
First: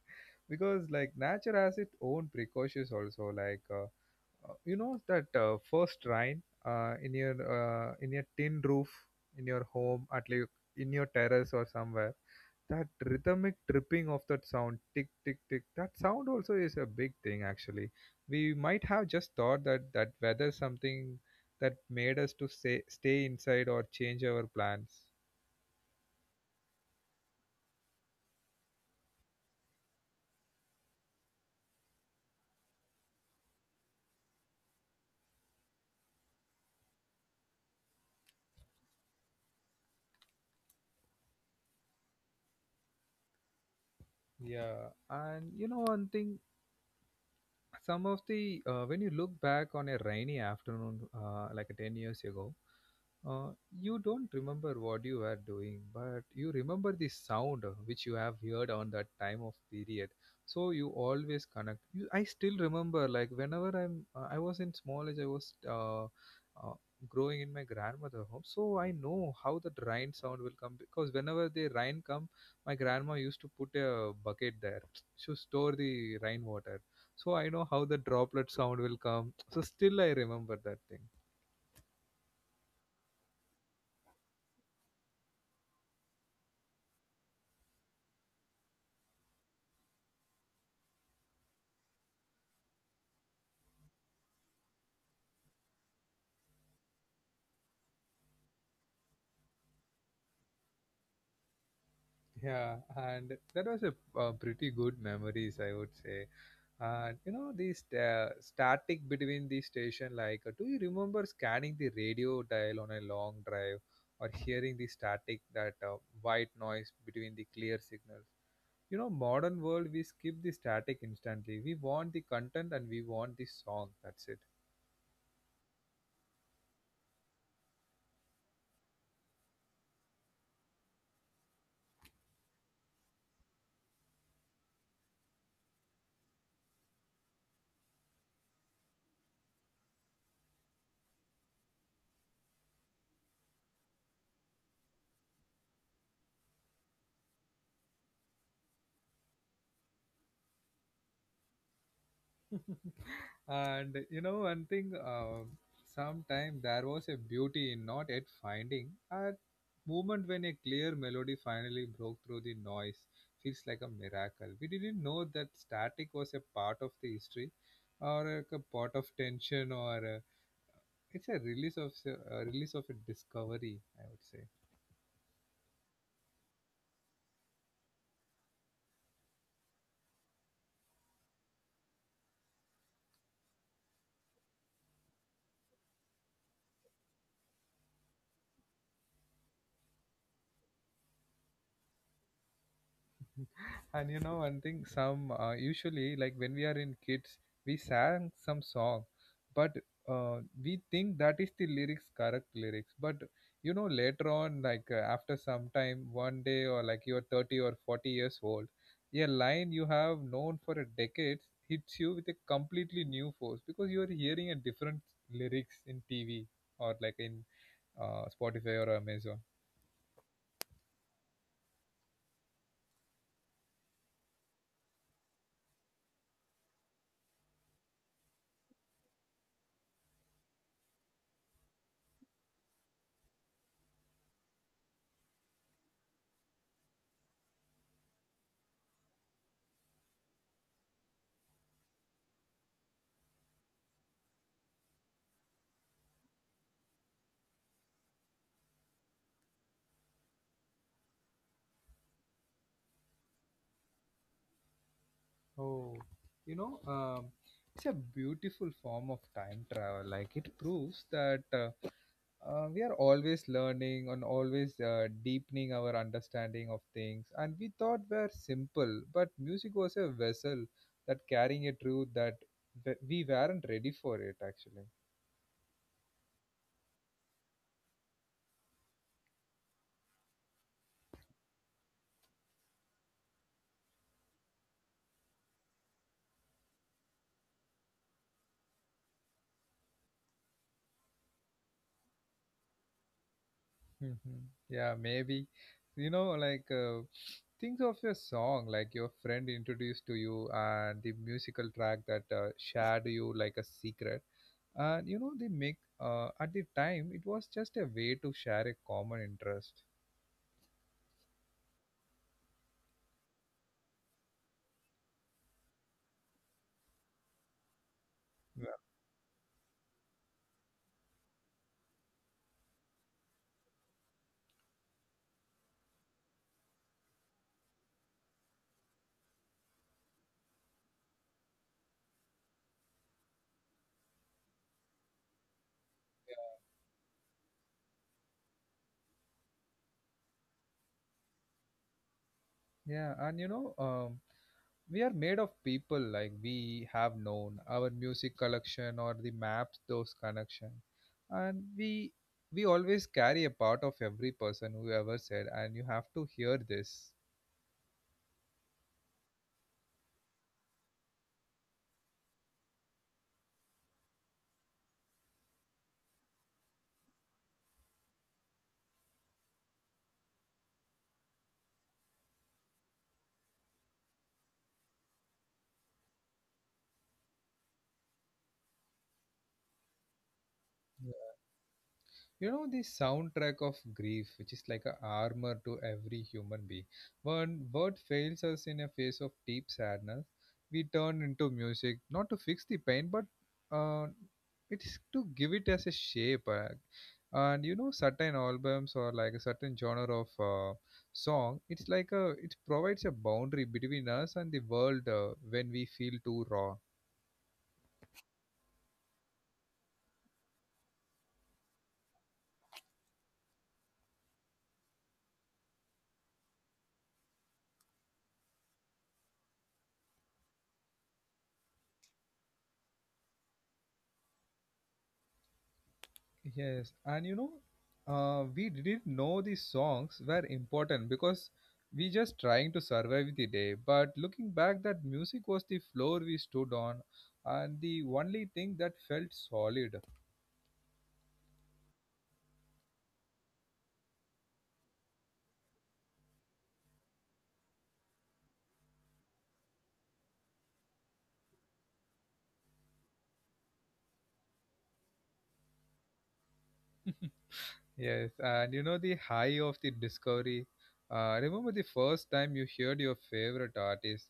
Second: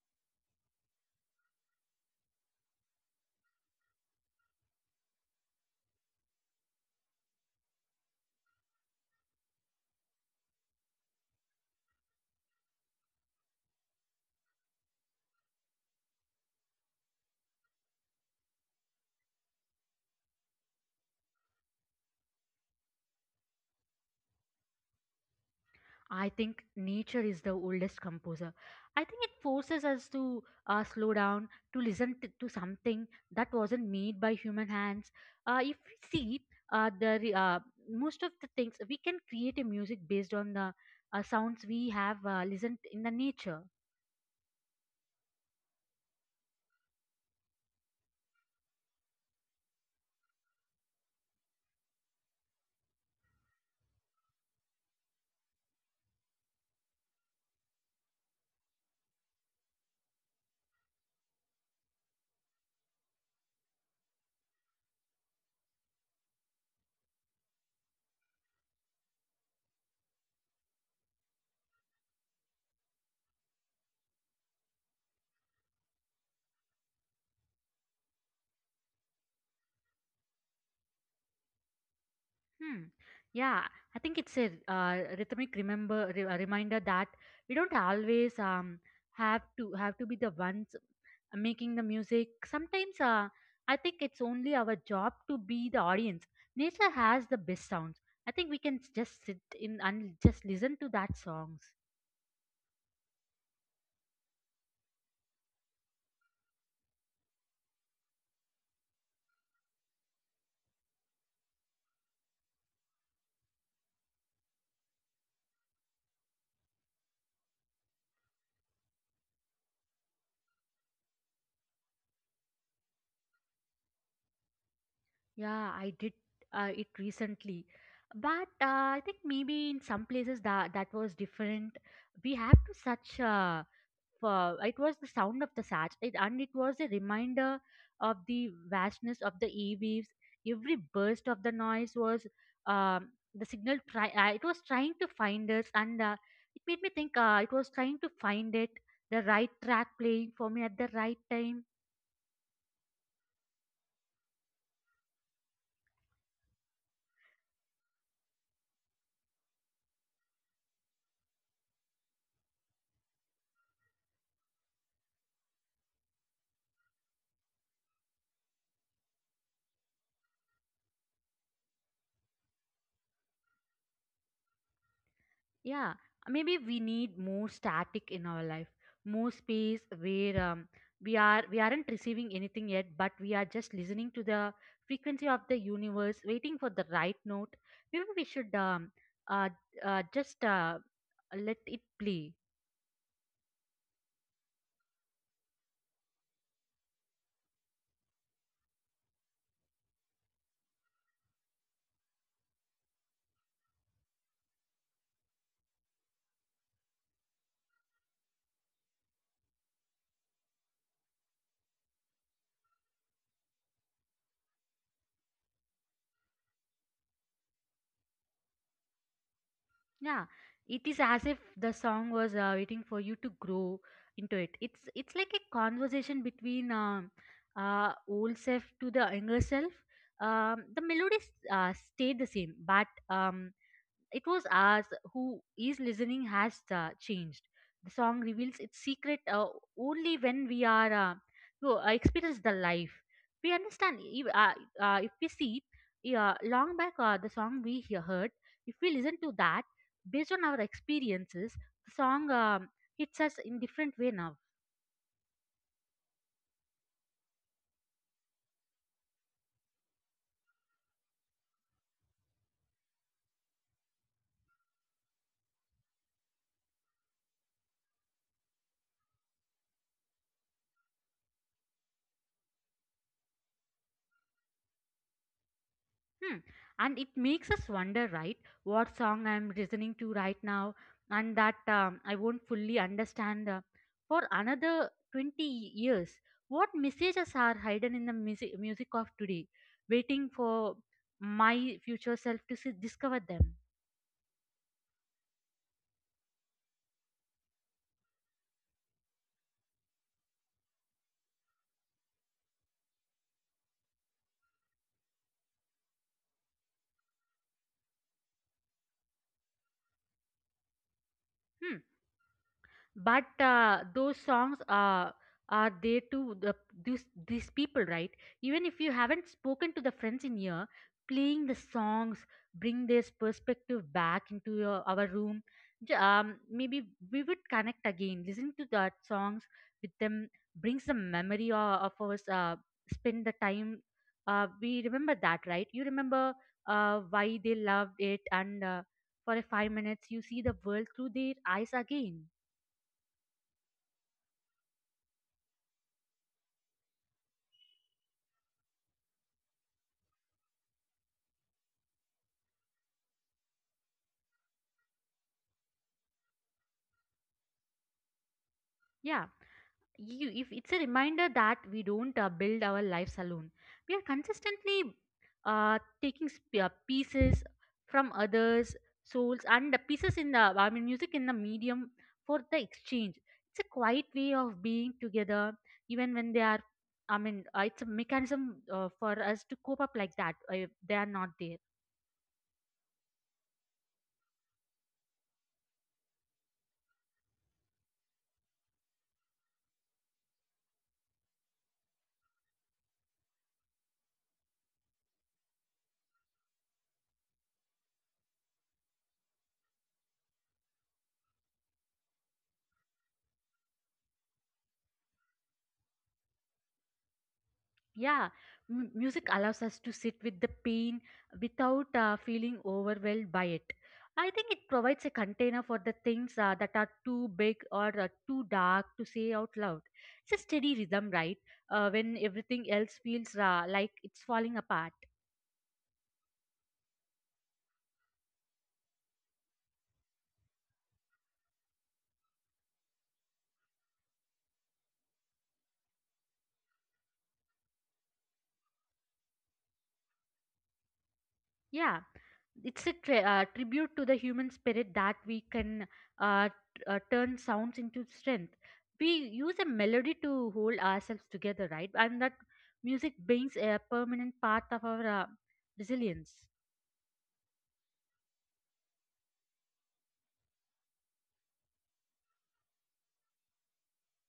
because like nature has its own precautions also, like. You know that first rain in your tin roof in your home at least in your terrace or somewhere, that rhythmic dripping of that sound tick tick tick, that sound also is a big thing actually. We might have just thought that that weather something that made us to say, stay inside or change our plans. I think nature is the oldest composer. I think it forces us to slow down, to listen to something that wasn't made by human hands. If we see uh, the re- uh, most of the things, we can create a music based on the sounds we have listened in the nature. Yeah, and you know one thing, some of the when you look back on a rainy afternoon like a 10 years ago, uh, you don't remember what you were doing but you remember the sound which you have heard on that time of period. So you always connect you, I still remember like whenever I was in small age I was growing in my grandmother home, so I know how that rain sound will come because whenever the rain come my grandma used to put a bucket there (tsk) to store the rainwater. So I know how the droplet sound will come, so still I remember that thing. Hmm. Yeah, I think it's a rhythmic a reminder that we don't always have to be the ones making the music. Sometimes I think it's only our job to be the audience. Nature has the best sounds. I think we can just sit in and just listen to that songs. Yeah, and that was a, uh, pretty good memories I would say. And you know this static between the station, like do you remember scanning the radio dial on a long drive or hearing the static that white noise between the clear signals. You know modern world we skip the static instantly, we want the content and we want the song, that's Yeah, I did it recently, but I think maybe in some places that was different. We have to such for it was the sound of the sach it, and it was a reminder of the vastness of the eaves. Every burst of the noise was the signal try it was trying to find us, and it made me think it was trying to find it the right track playing for me at the right time. it. (laughs) And you know, one thing, sometime there was a beauty in not yet finding a moment when a clear melody finally broke through the noise. Feels like a miracle. We didn't know that static was a part of the history, or like a part of tension, or it's a release of a release of a discovery, I would say. Yeah, maybe we need more static in our life, more space where we aren't receiving anything yet, but we are just listening to the frequency of the universe, waiting for the right note. Maybe we should uh, just let it play. And you know one thing, some usually like when we are in kids, we sang some song, but uh, we think that is the lyrics, correct lyrics. But you know later on, like after some time, one day or like you're 30 or 40 years old, a line you have known for a decades hits you with a completely new force because you are hearing a different lyrics in TV or like in Spotify or Amazon. Yeah, it is as if the song was waiting for you to grow into it. It's like a conversation between old self to the younger self. The melodies stayed the same, but it was us who is listening has changed. The song reveals its secret only when we are to experience the life. We understand if we see long back, the song we heard. If we listen to that based on our experiences, the song hits us in different way now. Oh, you know, it's a beautiful form of time travel. Like it proves that we are always learning and always deepening our understanding of things. And we thought were simple, but music was a vessel that carrying a truth that we weren't ready for it actually. Hmm. And it makes us wonder, right, what song I'm listening to right now, and that I won't fully understand for another 20 years what messages are hidden in the music of today, waiting for my future self to see, discover them. Mhm. Yeah, maybe. You know, like think of your song, like your friend introduced to you, and the musical track that shared you like a secret. And you know they make at the time it was just a way to share a common interest. Hmm. But those songs are there to these people, right? Even Yeah, if you haven't spoken to the friends in year, playing the songs bring this perspective back into your our room. Maybe we would connect again listening to that songs with them, brings the memory of us spend the time. We remember that, right? You remember why they loved it, and for a 5 minutes you see the world through their eyes again. yeah, and you know we are made of people like we have known our music collection or the maps those connection. And we always carry a part of every person who ever said and you have to hear this. Yeah, you if it's a reminder that we don't build our lives alone. We are consistently taking pieces from others souls, and the pieces in the I mean music in the medium for the exchange. It's a quiet way of being together even when they are. I mean, it's a mechanism for us to cope up like that if they are not there. You know the soundtrack of grief which is like a armor to every human being, when word fails us in a face of deep sadness we turn into music not to fix the pain but uh, it is to give it as a shape and you know certain albums or like a certain genre of song, it's like a, it provides a boundary between us and the world when we feel too raw. Yeah, music allows us to sit with the pain without feeling overwhelmed by it. I think it provides a container for the things that are too big or too dark to say out loud. It's a steady rhythm, right? When everything else feels like it's falling apart. Yes, and you know, we didn't know the songs were important because we just trying to survive the day. But looking back, that music was the floor we stood on, and the only thing that felt solid. Yeah, it's a tribute to the human spirit that we can uh, turn sounds into strength. We use a melody to hold ourselves together, right? And that music brings a permanent part of our resilience. Yes, and you know the high of the discovery. Remember the first time you heard your favorite artist,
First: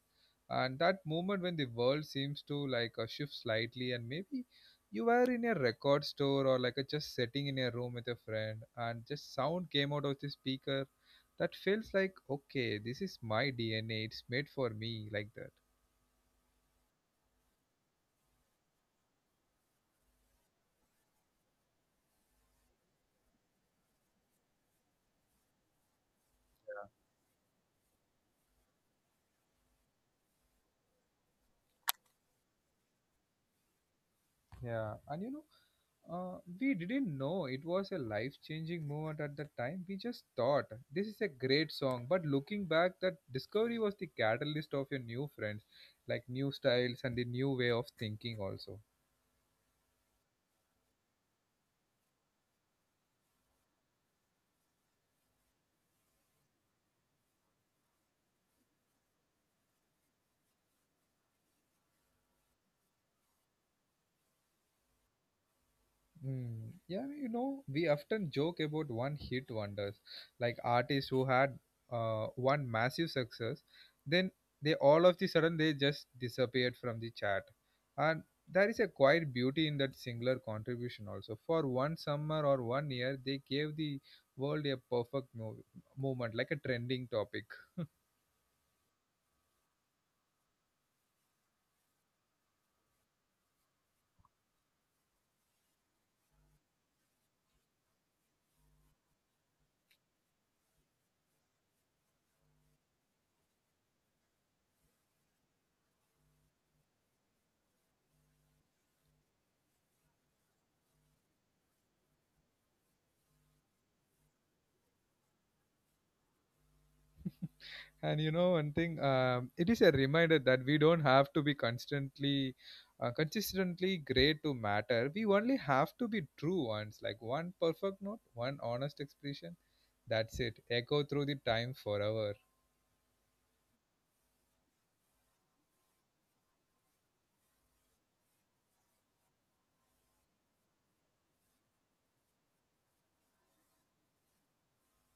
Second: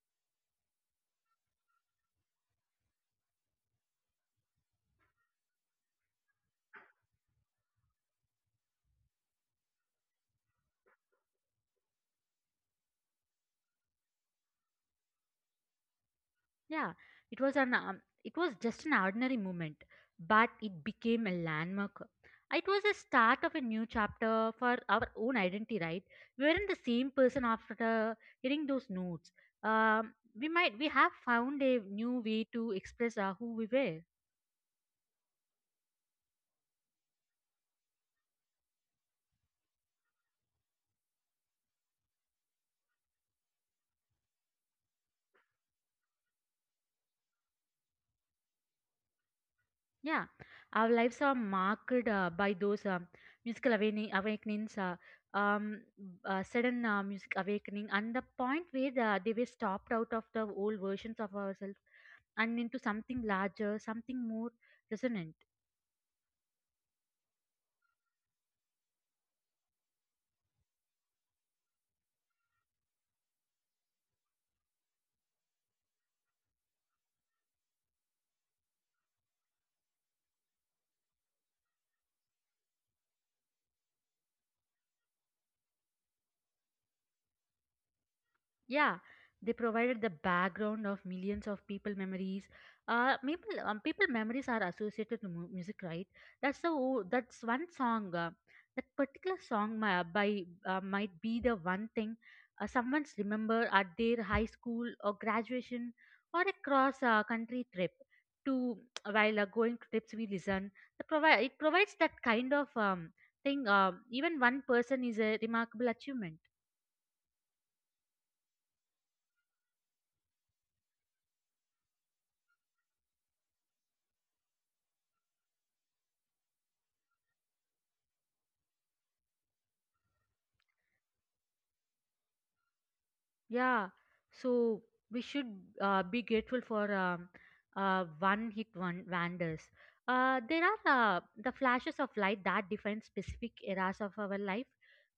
and that moment when the world seems to like shift slightly, and maybe you were in a record store or like just sitting in a room with a friend, and just sound came out of the speaker. That feels like okay, this is my DNA. It's made for me like that. Yeah, it was just an ordinary moment, but it became a landmark. It was a start of a new chapter for our own identity, right? We weren't the same person after hearing those notes. Um, we have found a new way to express who we were. Yeah, and you know, we didn't know it was a life changing moment at the time. We just thought this is a great song. But looking back, that discovery was the catalyst of your new friends, like new styles and the new way of thinking, also. Yeah, our lives are marked by those musical awakenings, um, sudden music awakening, and the point where they were stopped out of the old versions of ourselves and into something larger, something more resonant. Hmm. Yeah, you know, we often joke about one hit wonders, like artists who had one massive success, then they all of the sudden they just disappeared from the chat. And there is a quiet beauty in that singular contribution also. For one summer or one year, they gave the world a perfect movement, like a trending topic. Yeah, they provided the background of millions of people memories. People memories are associated to music, right? That's one song. That particular song my, by might be the one thing someone's remember at their high school or graduation or a cross country trip. To (tsk) while going to trips, we listen. It provides that kind of thing. Even one person is a remarkable achievement. And you know, one thing, it is a reminder that we don't have to be constantly, consistently great to matter. We only have to be true once, like one perfect note, one honest expression. That's it. Echo through the time forever. Yeah, so we should be grateful for one-hit one wonders. There are the flashes of light that define specific eras of our life,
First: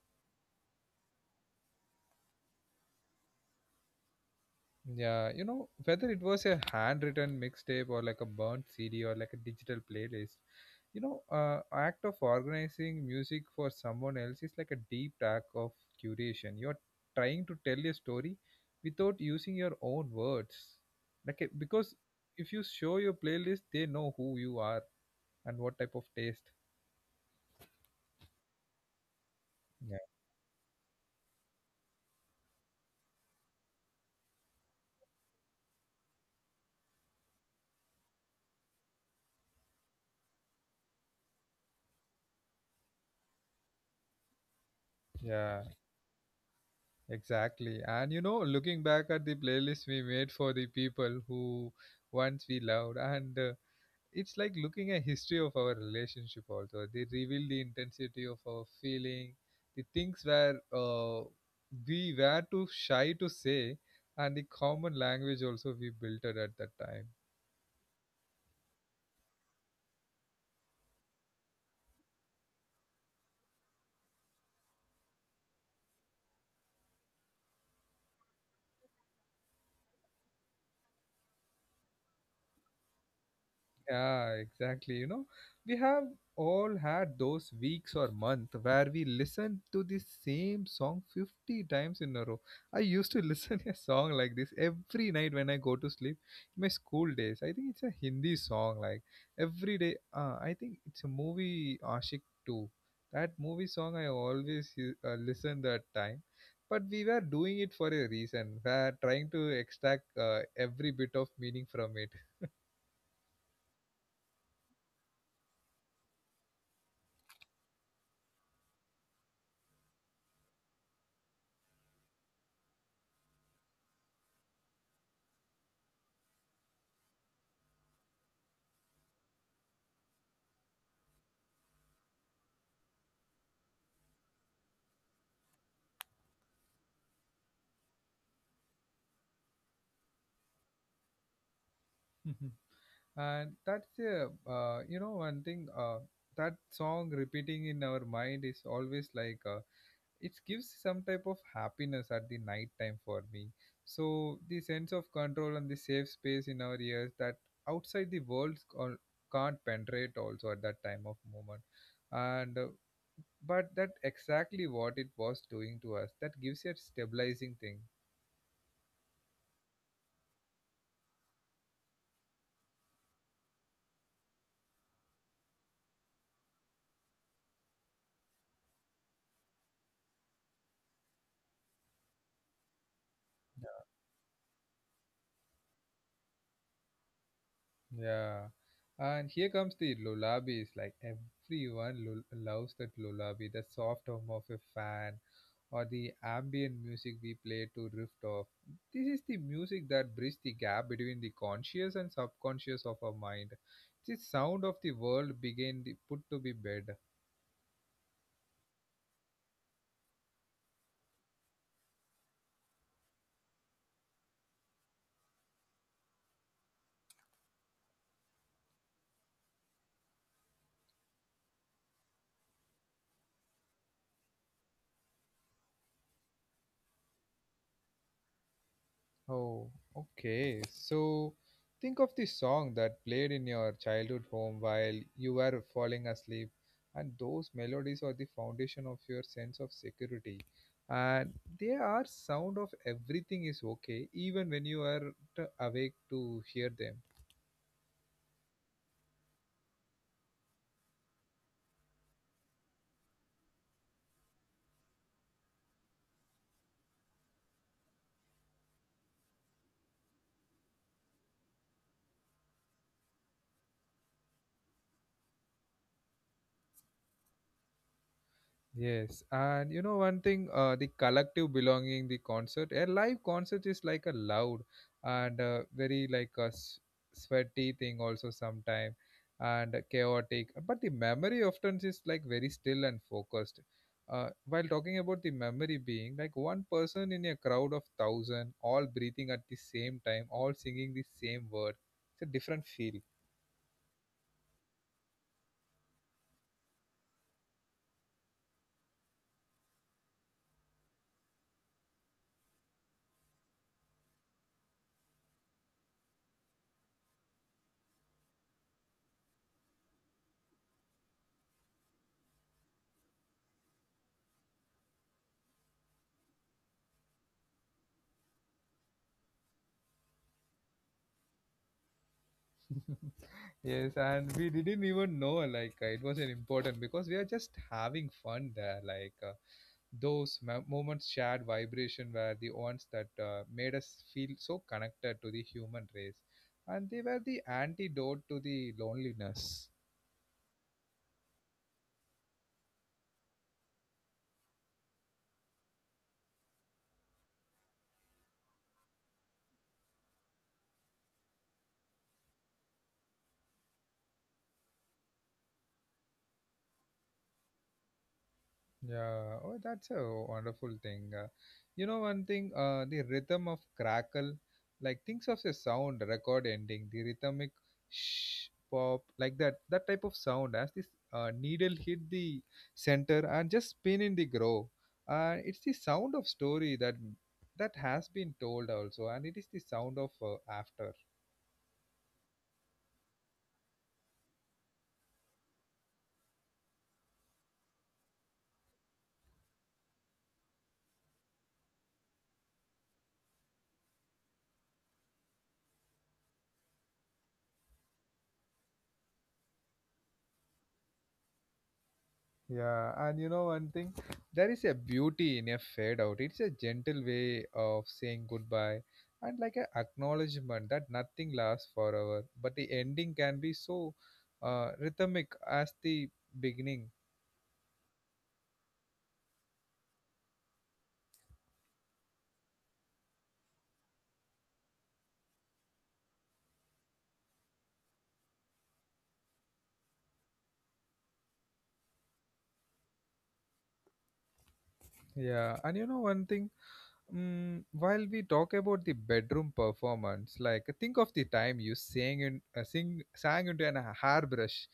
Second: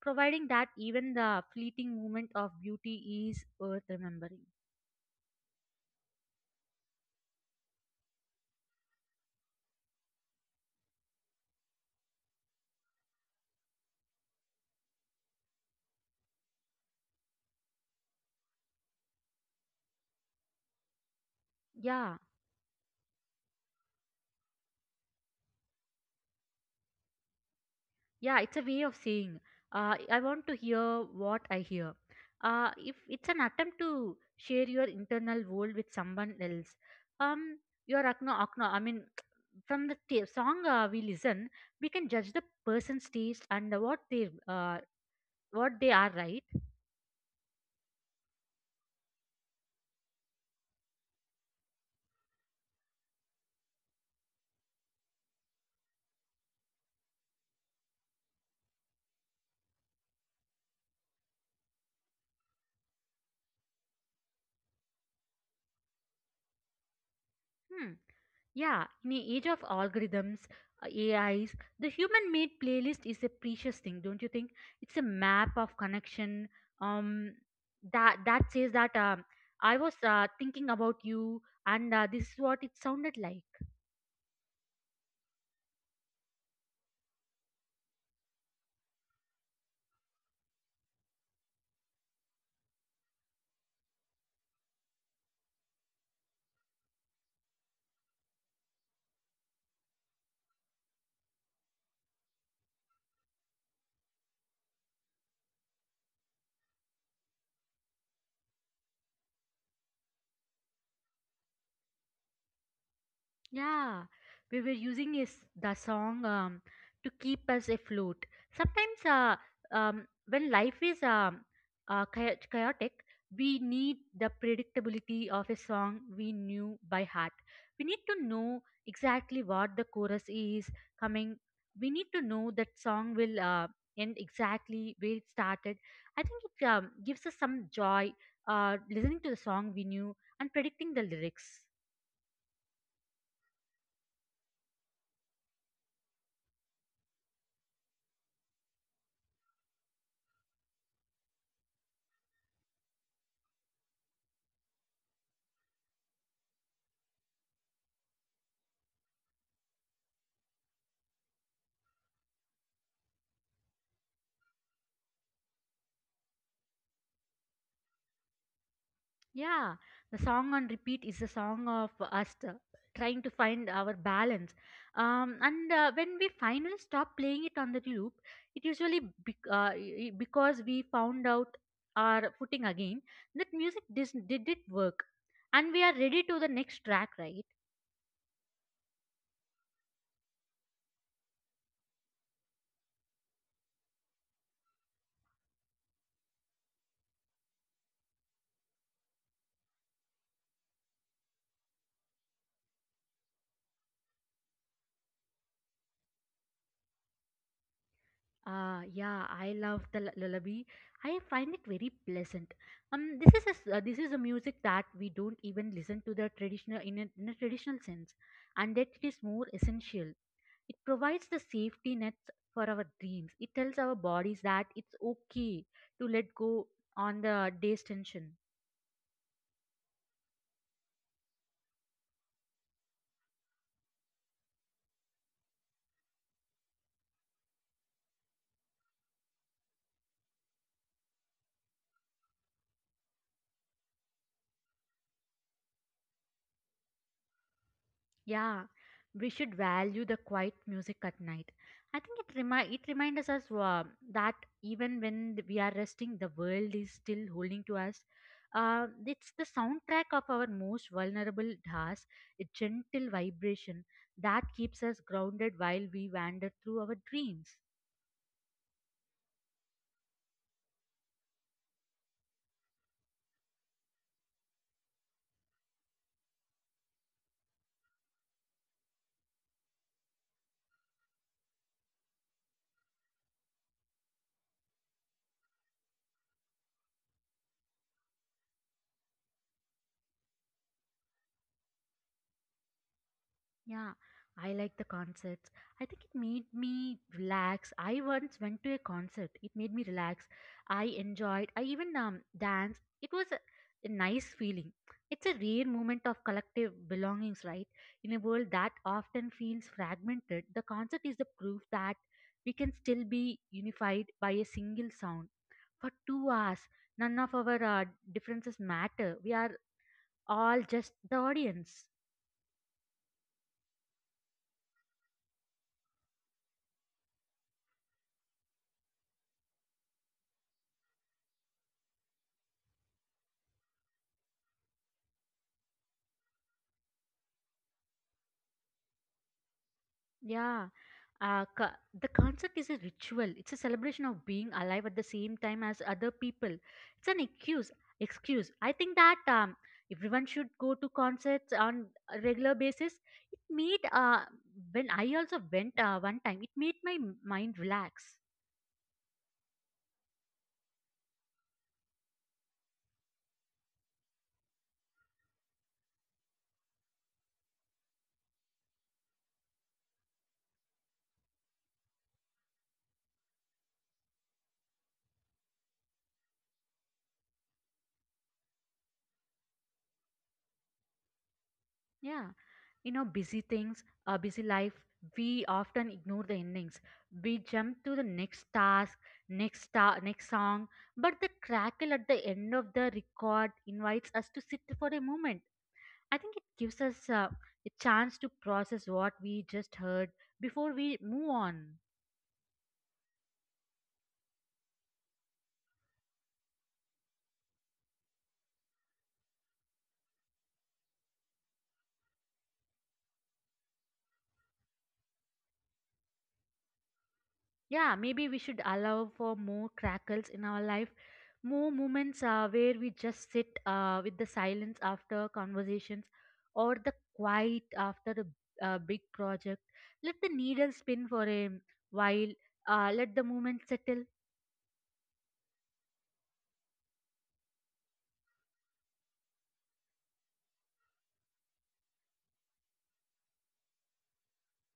providing that even the fleeting moment of beauty is worth remembering. Yeah, you know, whether it was a handwritten mixtape or like a burnt CD or like a digital playlist, you know, act of organizing music for someone else is like a deep act of curation. You're trying to tell a story without using your own words, like because Yeah. if you show your playlist, they know who you are and what type of taste. Yeah, it's a way of saying, Yeah, I want to hear what I hear. If it's an attempt to share your internal world with someone else, um, your akno. I mean, (tsk) from the song we listen, we can judge the person's taste and what they uh, yeah, what they are, right. exactly. And you know, looking back at the playlist we made for the people who once we loved and. It's like looking at history of our relationship also, they reveal the intensity of our feeling, the things where we were too shy to say, and the common language also we built it at that time. Hmm. Yeah, in the age of algorithms, AIs, the human made playlist is a precious thing, don't you think? It's a map of connection, um, that says that I was thinking about you, and this is what it sounded like. Yeah, exactly. You know, we have all had those weeks or month where we listen to the same song 50 times in a row. I used to listen (laughs) a song like this every night when I go to sleep in my school days. I think it's a Hindi song like every day. I think it's a movie Ashik 2. That movie song I always listen that time. But we were doing it for a reason. We are trying to extract every bit of meaning from it. Yeah, we were using is the song to keep us afloat. Sometimes, when life is chaotic, we need the predictability of a song we knew by heart. We need to know exactly what the chorus is coming. We need to know that song will end exactly where it started. I think it gives us some joy listening to the song we knew and predicting the lyrics. (laughs) And that's a you know one thing that song repeating in our mind is always like it gives some type of happiness at the night time for me, so the sense of control and the safe space in our ears that outside the world can't penetrate also at that time of moment, and but that exactly what it was doing to us, that gives you a stabilizing thing. Yeah, the song on repeat is the song of us trying to find our balance. And when we finally stop playing it on the loop, it usually because we found out our footing again, that music did it work, and we are ready to the next track, right? Yeah, and here comes the lullabies. Like everyone loves that lullaby, the soft hum of a fan, or the ambient music we play to drift off. This is the music that bridges the gap between the conscious and subconscious of our mind. It's the sound of the world begin the, put to be bed. Ah, yeah, I love the lullaby. I find it very pleasant. This is this is a music that we don't even listen to the traditional in a traditional sense, and that it is more essential. It provides the safety nets for our dreams. It tells our bodies that it's okay to let go on the day's tension. Oh, okay. So think of the song that played in your childhood home while you were falling asleep, and those melodies are the foundation of your sense of security. And they are sound of everything is okay, even when you are awake to hear them. Yeah, we should value the quiet music at night. I think it it reminds us that even when we are resting, the world is still holding to us. It's the soundtrack of our most vulnerable tasks, a gentle vibration that keeps us grounded while we wander through our dreams. Yes, and you know one thing, the collective belonging, the concert, a live concert is like a loud and very like a sweaty thing also sometime and chaotic. But the memory often is like very still and focused. While talking about the memory being like one person in a crowd of thousand, all breathing at the same time, all singing the same word, it's a different feel. Yeah, I like the concerts. I think it made me relax. I once went to a concert. It made me relax. I enjoyed. I even danced. It was a nice feeling. It's a rare moment of collective belongings, right? In a world that often feels fragmented, the concert is the proof that we can still be unified by a single sound. For 2 hours, none of our differences matter. We are all just the audience. (laughs) Yes, and we didn't even know like it was an important because we are just having fun there. Like those moments shared vibration were the ones that made us feel so connected to the human race, and they were the antidote to the loneliness. Yeah, uh, co- the concert is a ritual. It's a celebration of being alive at the same time as other people. It's an excuse. Excuse. I think that everyone should go to concerts on a regular basis. It made when I also went one time, it made my mind relax. Yeah, oh, that's a wonderful thing. You know, one thing, the rhythm of crackle, like things of a sound record ending, the rhythmic shh, pop, like that, that type of sound as this needle hit the center and just spin in the groove. It's the sound of story that has been told also, and it is the sound of after. Yeah, you know, busy things, busy life, we often ignore the endings. We jump to the next task, next song. But the crackle at the end of the record invites us to sit for a moment. I think it gives us a chance to process what we just heard before we move on. Yeah, and you know one thing, there is a beauty in a fade out. It's a gentle way of saying goodbye and like a acknowledgement that nothing lasts forever, but the ending can be so rhythmic as the beginning. Yeah, maybe we should allow for more crackles in our life, more moments where we just sit with the silence after conversations, or the quiet after a big project. Let the needle spin for a while, let the moment settle. Yeah, and you know one thing, Mm, while we talk about the bedroom performance, like think of the time you sang in sing sang into an a hairbrush,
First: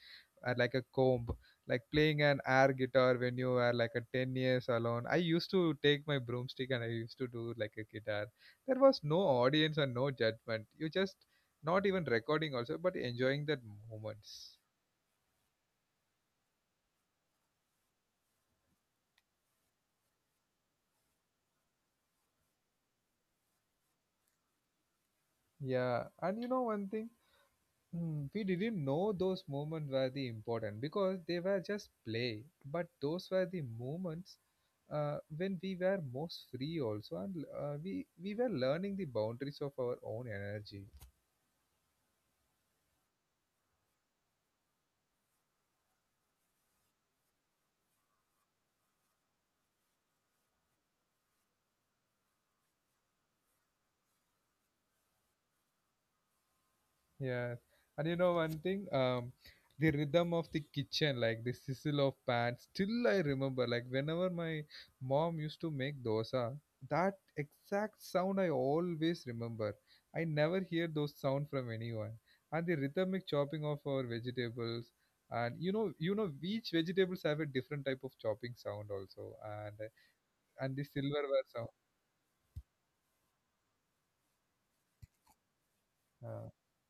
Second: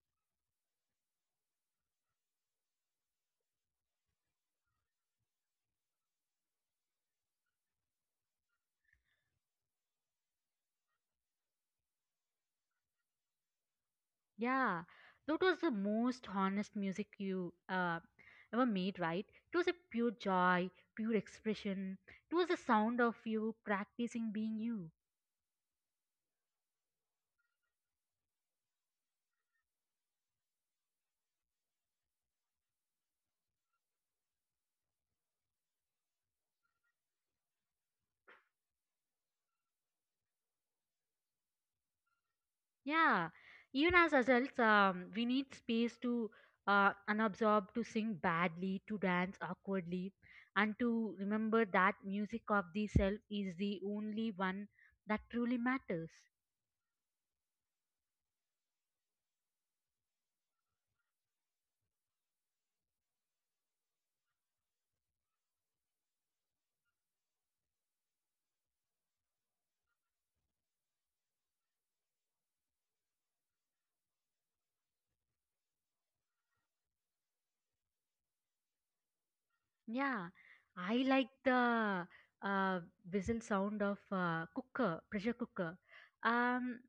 like a comb, like playing an air guitar when you were like a 10 years alone. I used to take my broomstick and I used to do like a guitar. There was no audience and no judgment. You just not even recording also, but enjoying that moments. Yeah, that was the most honest music you ever made, right? It was a pure joy, pure expression. It was the sound of you practicing being you. Yeah, and you know one thing. Hmm, we didn't know those moments were the important because they were just play. But those were the moments when we were most free also, and we were learning the boundaries of our own energy. Yeah, even as adults, we need space to unabsorb, to sing badly, to dance awkwardly, and to remember that music of the self is the only one that truly matters. Yeah, and you know one thing, the rhythm of the kitchen, like the sizzle of pan, still I remember. Like whenever my mom used to make dosa, that exact sound I always remember. I never hear those sound from anyone. And the rhythmic chopping of our vegetables, and you know, each vegetables have a different type of chopping sound also, Yeah, and the I like silverware sound. the uh, whistle sound of cooker, pressure cooker. Yeah. Um,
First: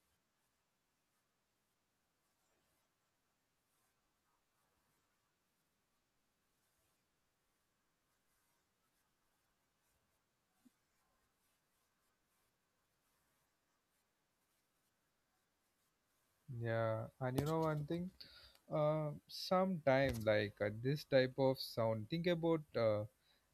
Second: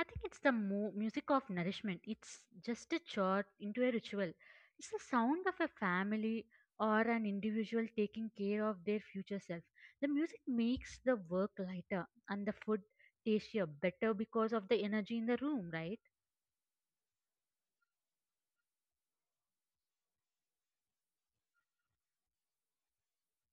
I think it's the music of nourishment. It's just a chart into a ritual. It's the sound of a family or an individual taking care of their future self. The music makes the work lighter and the food tastier, better because of the energy in the room, right? Yeah, and you know one thing, sometime like this type of sound. Think about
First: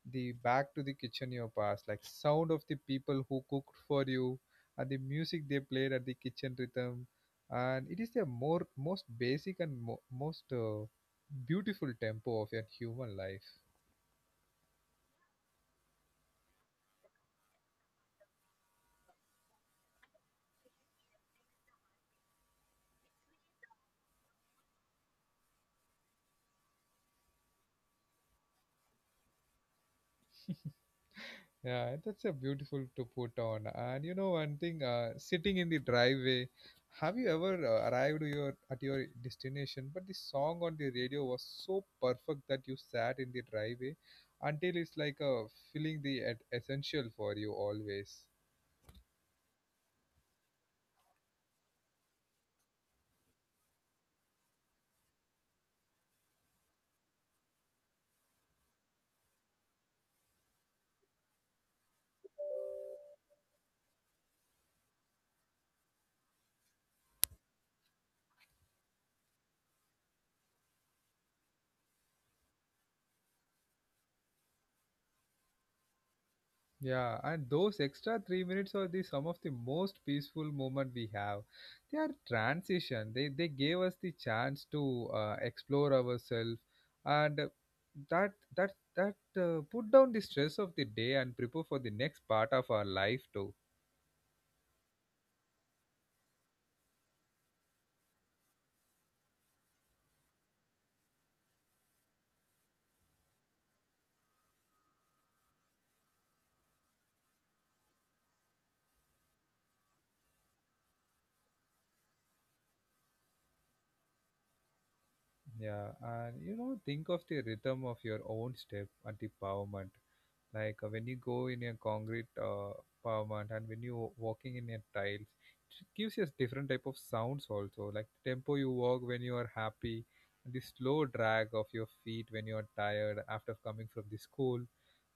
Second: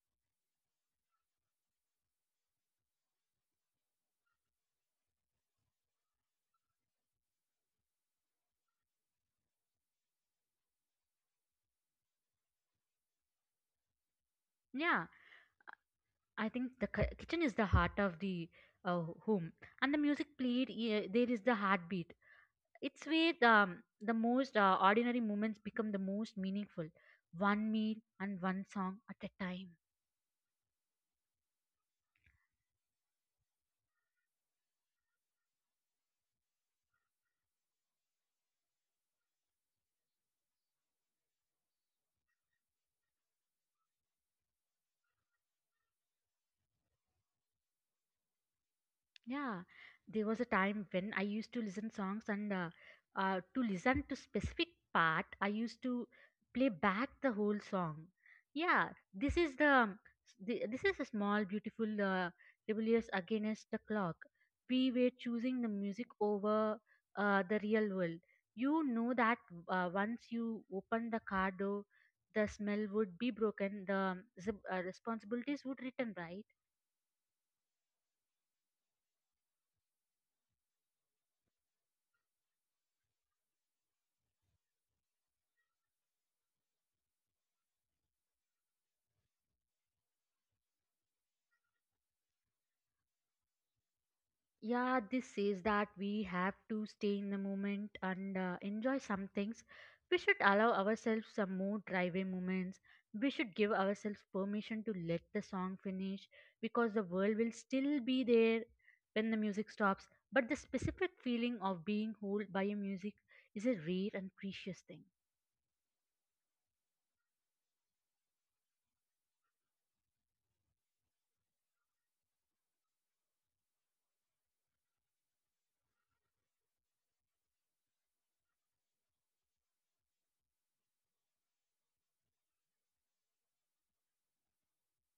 the back to the kitchen your past, like sound of the people who cooked for you, and the music they played at the kitchen rhythm, and it is the more most basic and most beautiful tempo of your human life. Yeah, I think the kitchen is the heart of the home, and the music played, yeah, there is the heartbeat. It's where the most ordinary moments become the most meaningful. One meal and one song at a time. Yeah, that's a beautiful to put on. And you know one thing, sitting in the driveway, have you ever arrived your at your destination, but the song on the radio was so perfect that you sat in the driveway until it's like a feeling the essential for you always. Yeah, there was a time when I used to listen songs and to listen to specific part, I used to play back the whole song. Yeah, this is the this is a small beautiful rebellious against the clock. We were choosing the music over the real world. You know that once you open the car door, the smell would be broken. The responsibilities would return, right? Yeah, and those extra 3 minutes are the some of the most peaceful moment we have. They are transition. They gave us the chance to explore ourselves, and that that that put down the stress of the day and prepare for the next part of our life too. Yeah, this says that we have to stay in the moment and enjoy some things. We should allow ourselves some more driveway moments. We should give ourselves permission to let the song finish because the world will still be there when the music stops. But the specific feeling of being held by a music is a rare and precious thing. Yeah, and you know think of the rhythm of your own step and the empowerment. Like when you go in a concrete pavement, and when you walking in a tiles, it gives you a different type of sounds also, like the tempo you walk when you are happy, and the slow drag of your feet when you are tired after coming from the school,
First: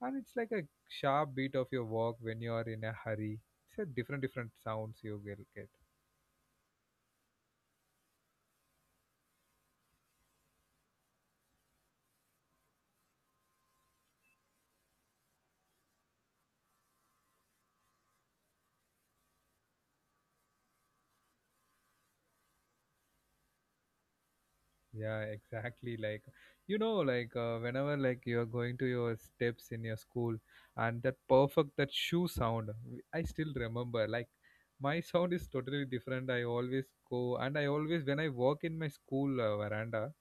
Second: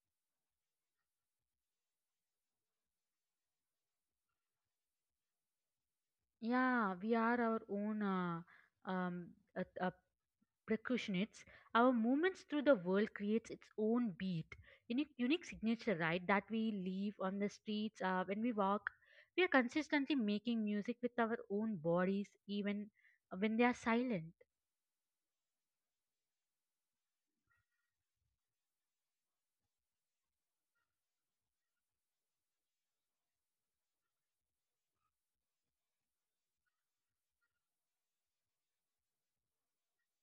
and it's like a sharp beat of your walk when you are in a hurry. It's a different different sounds you will get. Yeah, we are our own um, a, percussionists. Our movements through the world creates its own beat, unique signature, right? That we leave on the streets when we walk. We are consistently making music with our own bodies, even when they are silent. Yeah, exactly. Like, you know, like whenever like you're going to your steps in your school, and that perfect that shoe sound, I still remember. Like, my sound is totally different. I always go, and I always when I walk in my school veranda,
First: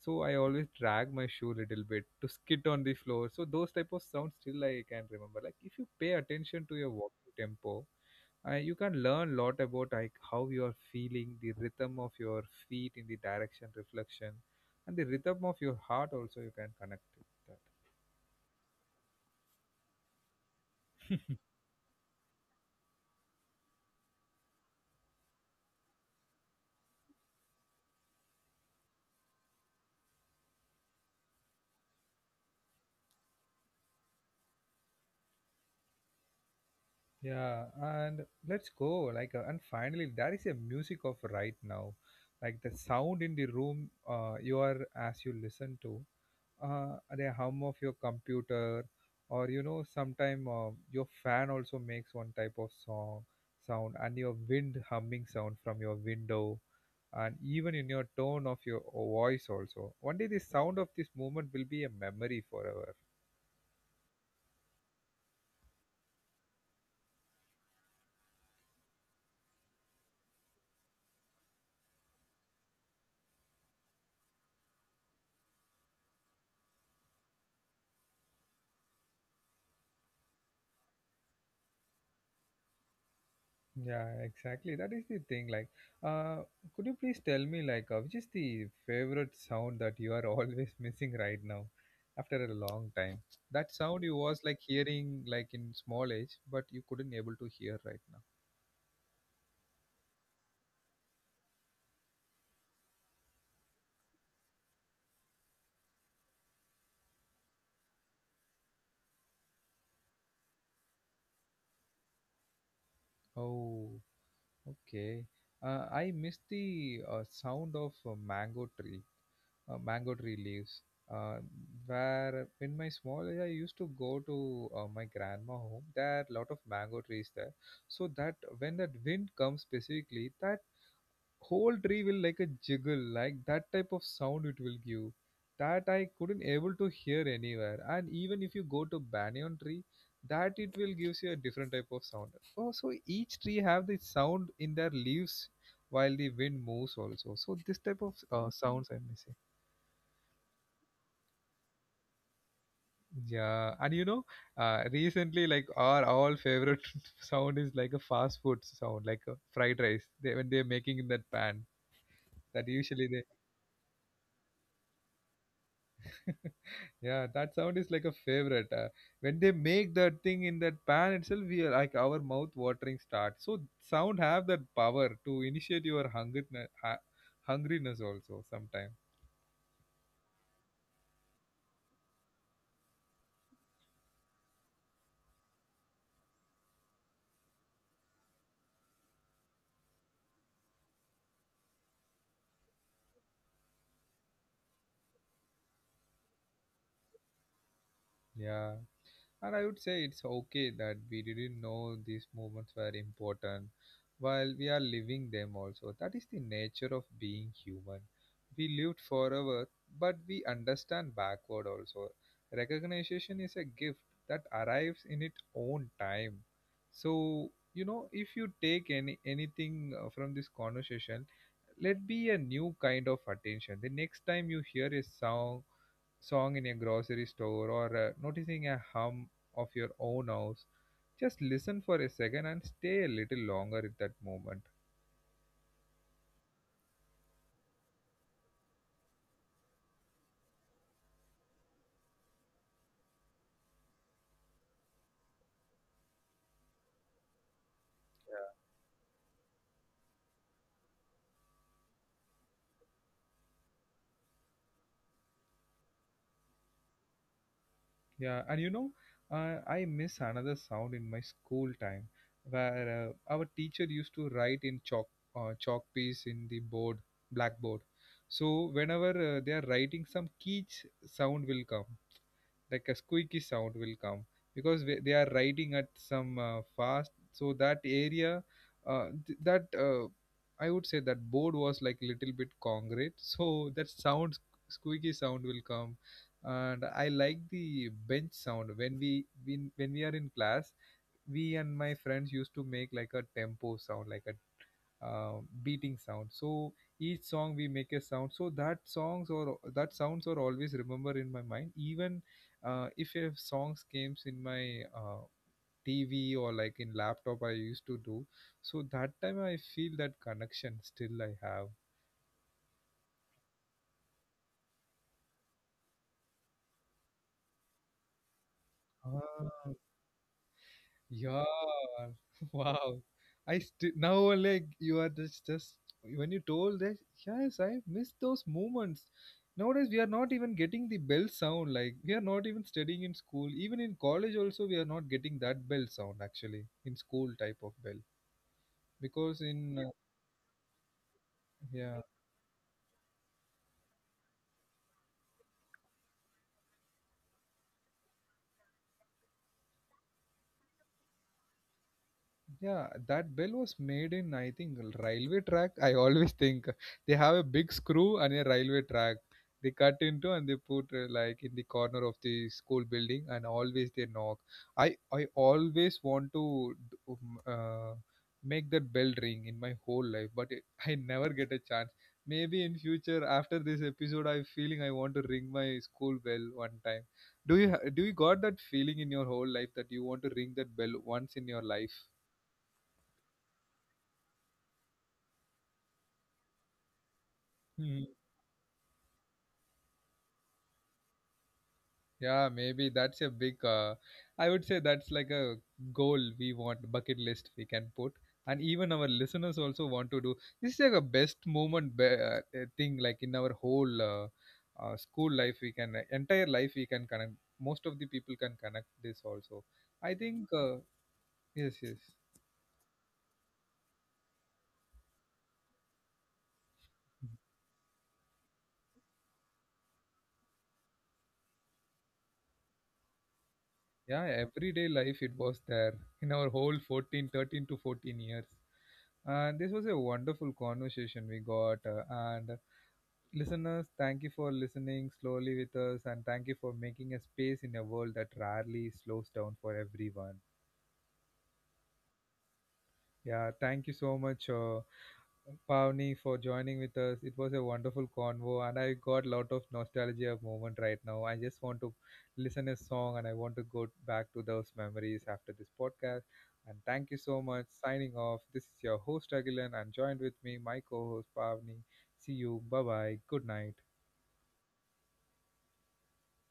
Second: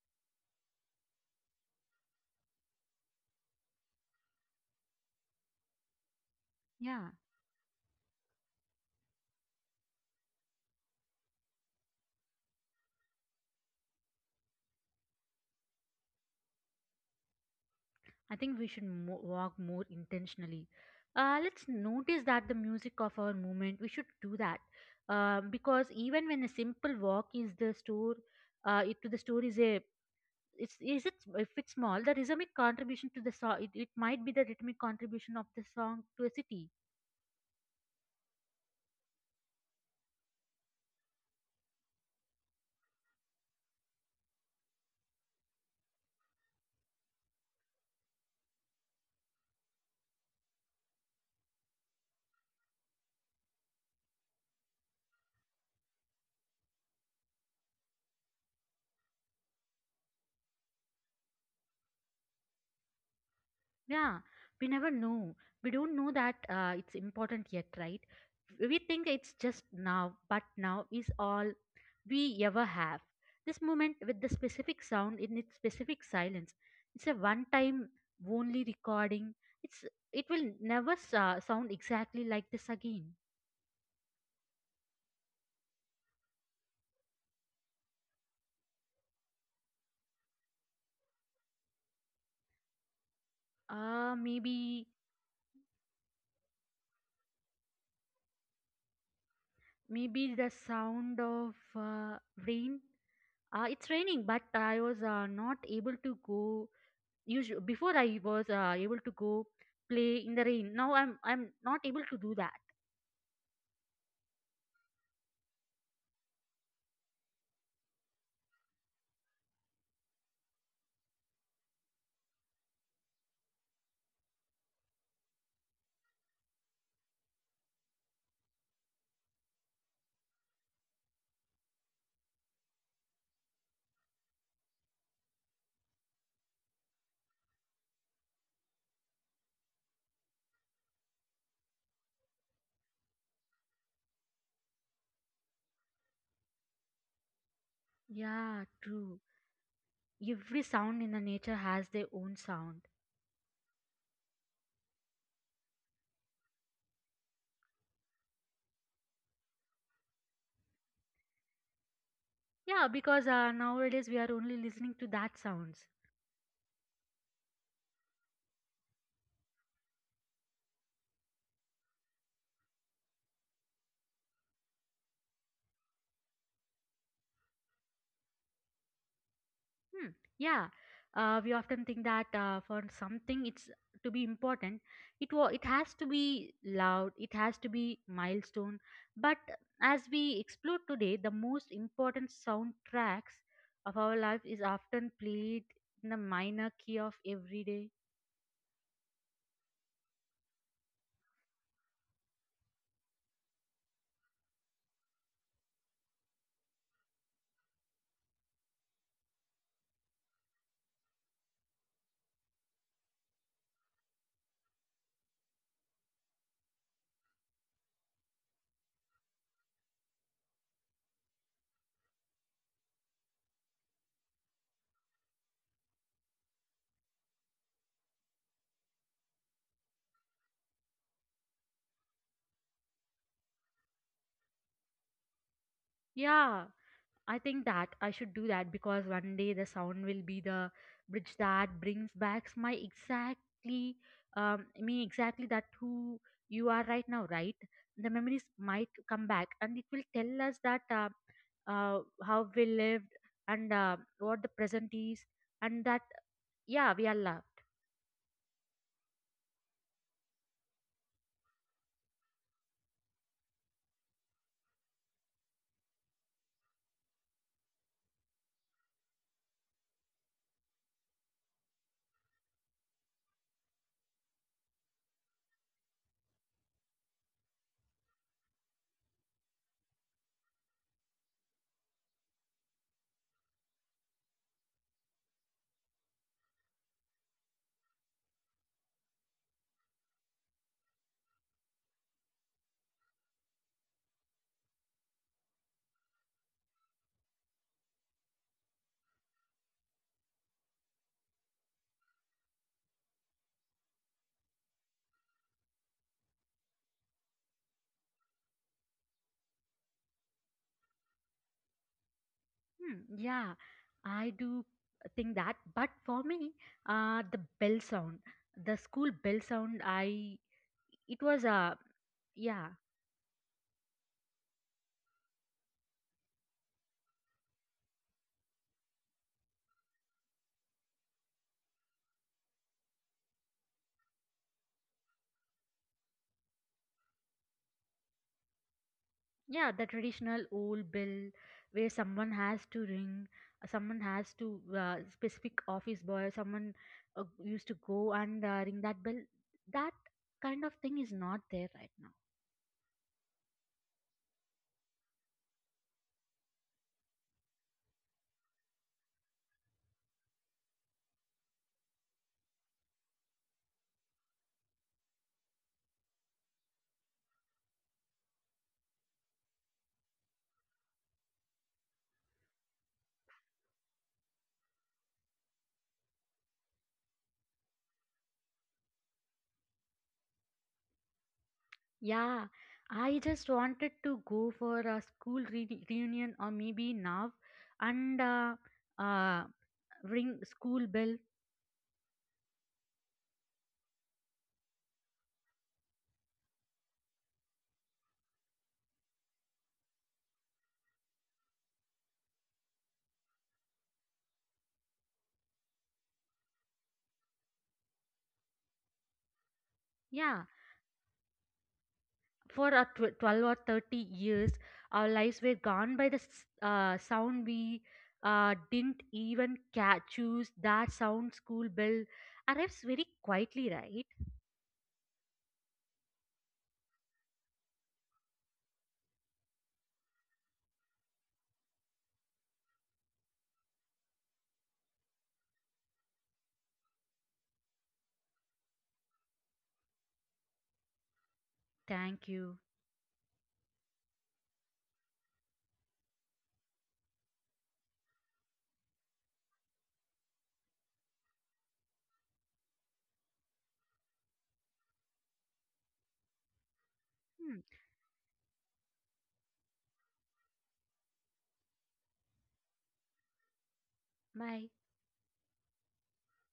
so I always drag my shoe little bit to skid on the floor. So those type of sounds still I can remember. Like, if you pay attention to your Yeah, walking tempo, you can learn a lot about like how you are feeling the rhythm of your feet in the direction reflection, and the rhythm of your heart also you can connect with that. I think we should walk more intentionally. Let's notice that the music of our movement. We should do that because even when a simple walk is the store, to the store is a it's is it if it's small the rhythmic contribution to the song, it might be the rhythmic contribution of the song to a city. Yeah, and let's go. Like, and finally, there is a music of right now, like the sound in the room you are as you listen to, the hum of your computer, or you know, sometime your fan also makes one type of song sound, and your wind humming sound from your window, and even in your tone of your voice also. One day, the sound of this moment will be a memory forever. Yeah, we never know. We don't know that it's important yet, right? We think it's just now, but now is all we ever have. This moment, with the specific sound in its specific silence, it's a one time only recording. it's it will never sound exactly like this again. Yeah, exactly. That is the thing. Like, uh, could you please tell me, like, which is the favorite sound that you are (laughs) always missing right now, after a long time? That sound you uh was like maybe hearing like in small age, but you couldn't able to hear right now. Maybe the sound of rain. It's raining, but I was not able to go. Usually, before I was able to go play in the rain. Now I'm not able to do that. Oh, okay. I miss the sound of a mango tree. Mango tree leaves. Uh, where in my small age I used to go to my grandma home. There are lot of mango trees there, so that when that wind comes specifically, that whole tree will like a jiggle, like that type of sound it will give. That I couldn't able to hear anywhere. And even if you go to banyan tree, that it will gives you a different type of sound. Oh, so each tree have the sound in their leaves while the wind moves also. So this type of Yeah, sounds true. I'm missing. Every sound in the nature has their own sound. Yeah, and you know, recently, like our all favorite (laughs) sound is like a fast food sound, like a fried rice. They when they're making in that pan, that Yeah, usually because nowadays we are only listening to that sounds. they, (laughs) yeah, that sound is like a favorite. When they make that thing in that pan itself, we are like our mouth watering start. So sound have that power to initiate your hunger, uh, hungriness also sometimes. Hmm. Yeah, we often think that for something it's to be important, it has to be loud, it has to be milestone. But as we explore today, the most important soundtracks of our life is often played in the minor key of everyday. Yeah. And I would say it's okay that we didn't know these moments were important while we are living them also. That is the nature of being human. We lived forever, but we understand backward also. Recognition is a gift that arrives in its own time. So, you know, if you take any anything from this conversation, let be a new kind of attention. The next time you hear a song in a grocery store or noticing a hum of your own house, just listen for a second and stay a little longer at that moment. Yeah, I think that I should do that because one day the sound will be the bridge that brings back my exactly me exactly that who you are right now, right? The memories might come back and it will tell us that how we lived and what the present is, and that, yeah, we are love. Yeah, and you know, I miss another sound in my school time where our teacher used to write in chalk chalk piece in the board blackboard. So whenever they are writing, some sound will come. Like a squeaky sound will come because they are riding at some fast so that area that I would say that board was like little bit concrete (laughs) so that squeaky sound will come, and I like the bench sound when when we are in class, we and my friends used to make like a tempo sound, like a beating sound. So each song we make a sound, so that songs or that sounds are always remember in my mind. Even if a songs comes in my TV or like in laptop, I used to do, so that time I feel that connection still I have. Hmm, yeah, I do think that. But for me, the bell sound, the school bell sound, I it was Yeah. a (laughs) yeah Wow. Now like you are just when you told that, yes, I miss those moments. Nowadays we are not even getting the bell sound, like we are not even studying in school, even in college also we are not getting that bell sound, actually, in school type of bell because yeah in the traditional old bill where yeah. someone has to ring, someone has to specific office boy someone used to go and ring that bell. That kind of thing is not there right now. Yeah, that bell was made in, I think, railway track. I always think they have a big screw and a railway track. They cut into and they put like in the corner of the school building, and always they knock. I always want to make that bell ring in my whole life, but it, I never get a chance. Maybe in future after this episode, I'm feeling I want to ring my school bell one time. Do you do you got that feeling in your whole life that you want to ring that bell once in your life? Yeah, I just wanted to go for a school reunion, or maybe now, Hmm. and uh, ring school bell. Yeah, maybe that's a big, I would say that's like a goal we want, bucket list we can put. And even our listeners also want to do. This is like a best moment thing, like in our whole school life, we can, entire life we can connect. Most of the people can connect this also. I think, Yeah, yes, yes. for our 12 or 30 years, our lives were gone by the sound we didn't even catch choose that sound. School bell arrives very quietly, right? Yeah, everyday life it was there in our whole 14, 13 to 14 years. And this was a wonderful conversation we got, and listeners, thank you for listening slowly with us, and thank you for making a space in a world that rarely slows down for everyone. Thank you. Yeah, thank you so much, Pavni, for joining with us. It was a wonderful convo, and I got a lot of nostalgia moment right now. I just want to listen a song, and I want to go back to those memories after this podcast. And thank you so Hmm. much. Signing off. This is your host Agilan, and joined with me, my co-host Pavni. See you. Bye bye. Good night. Bye.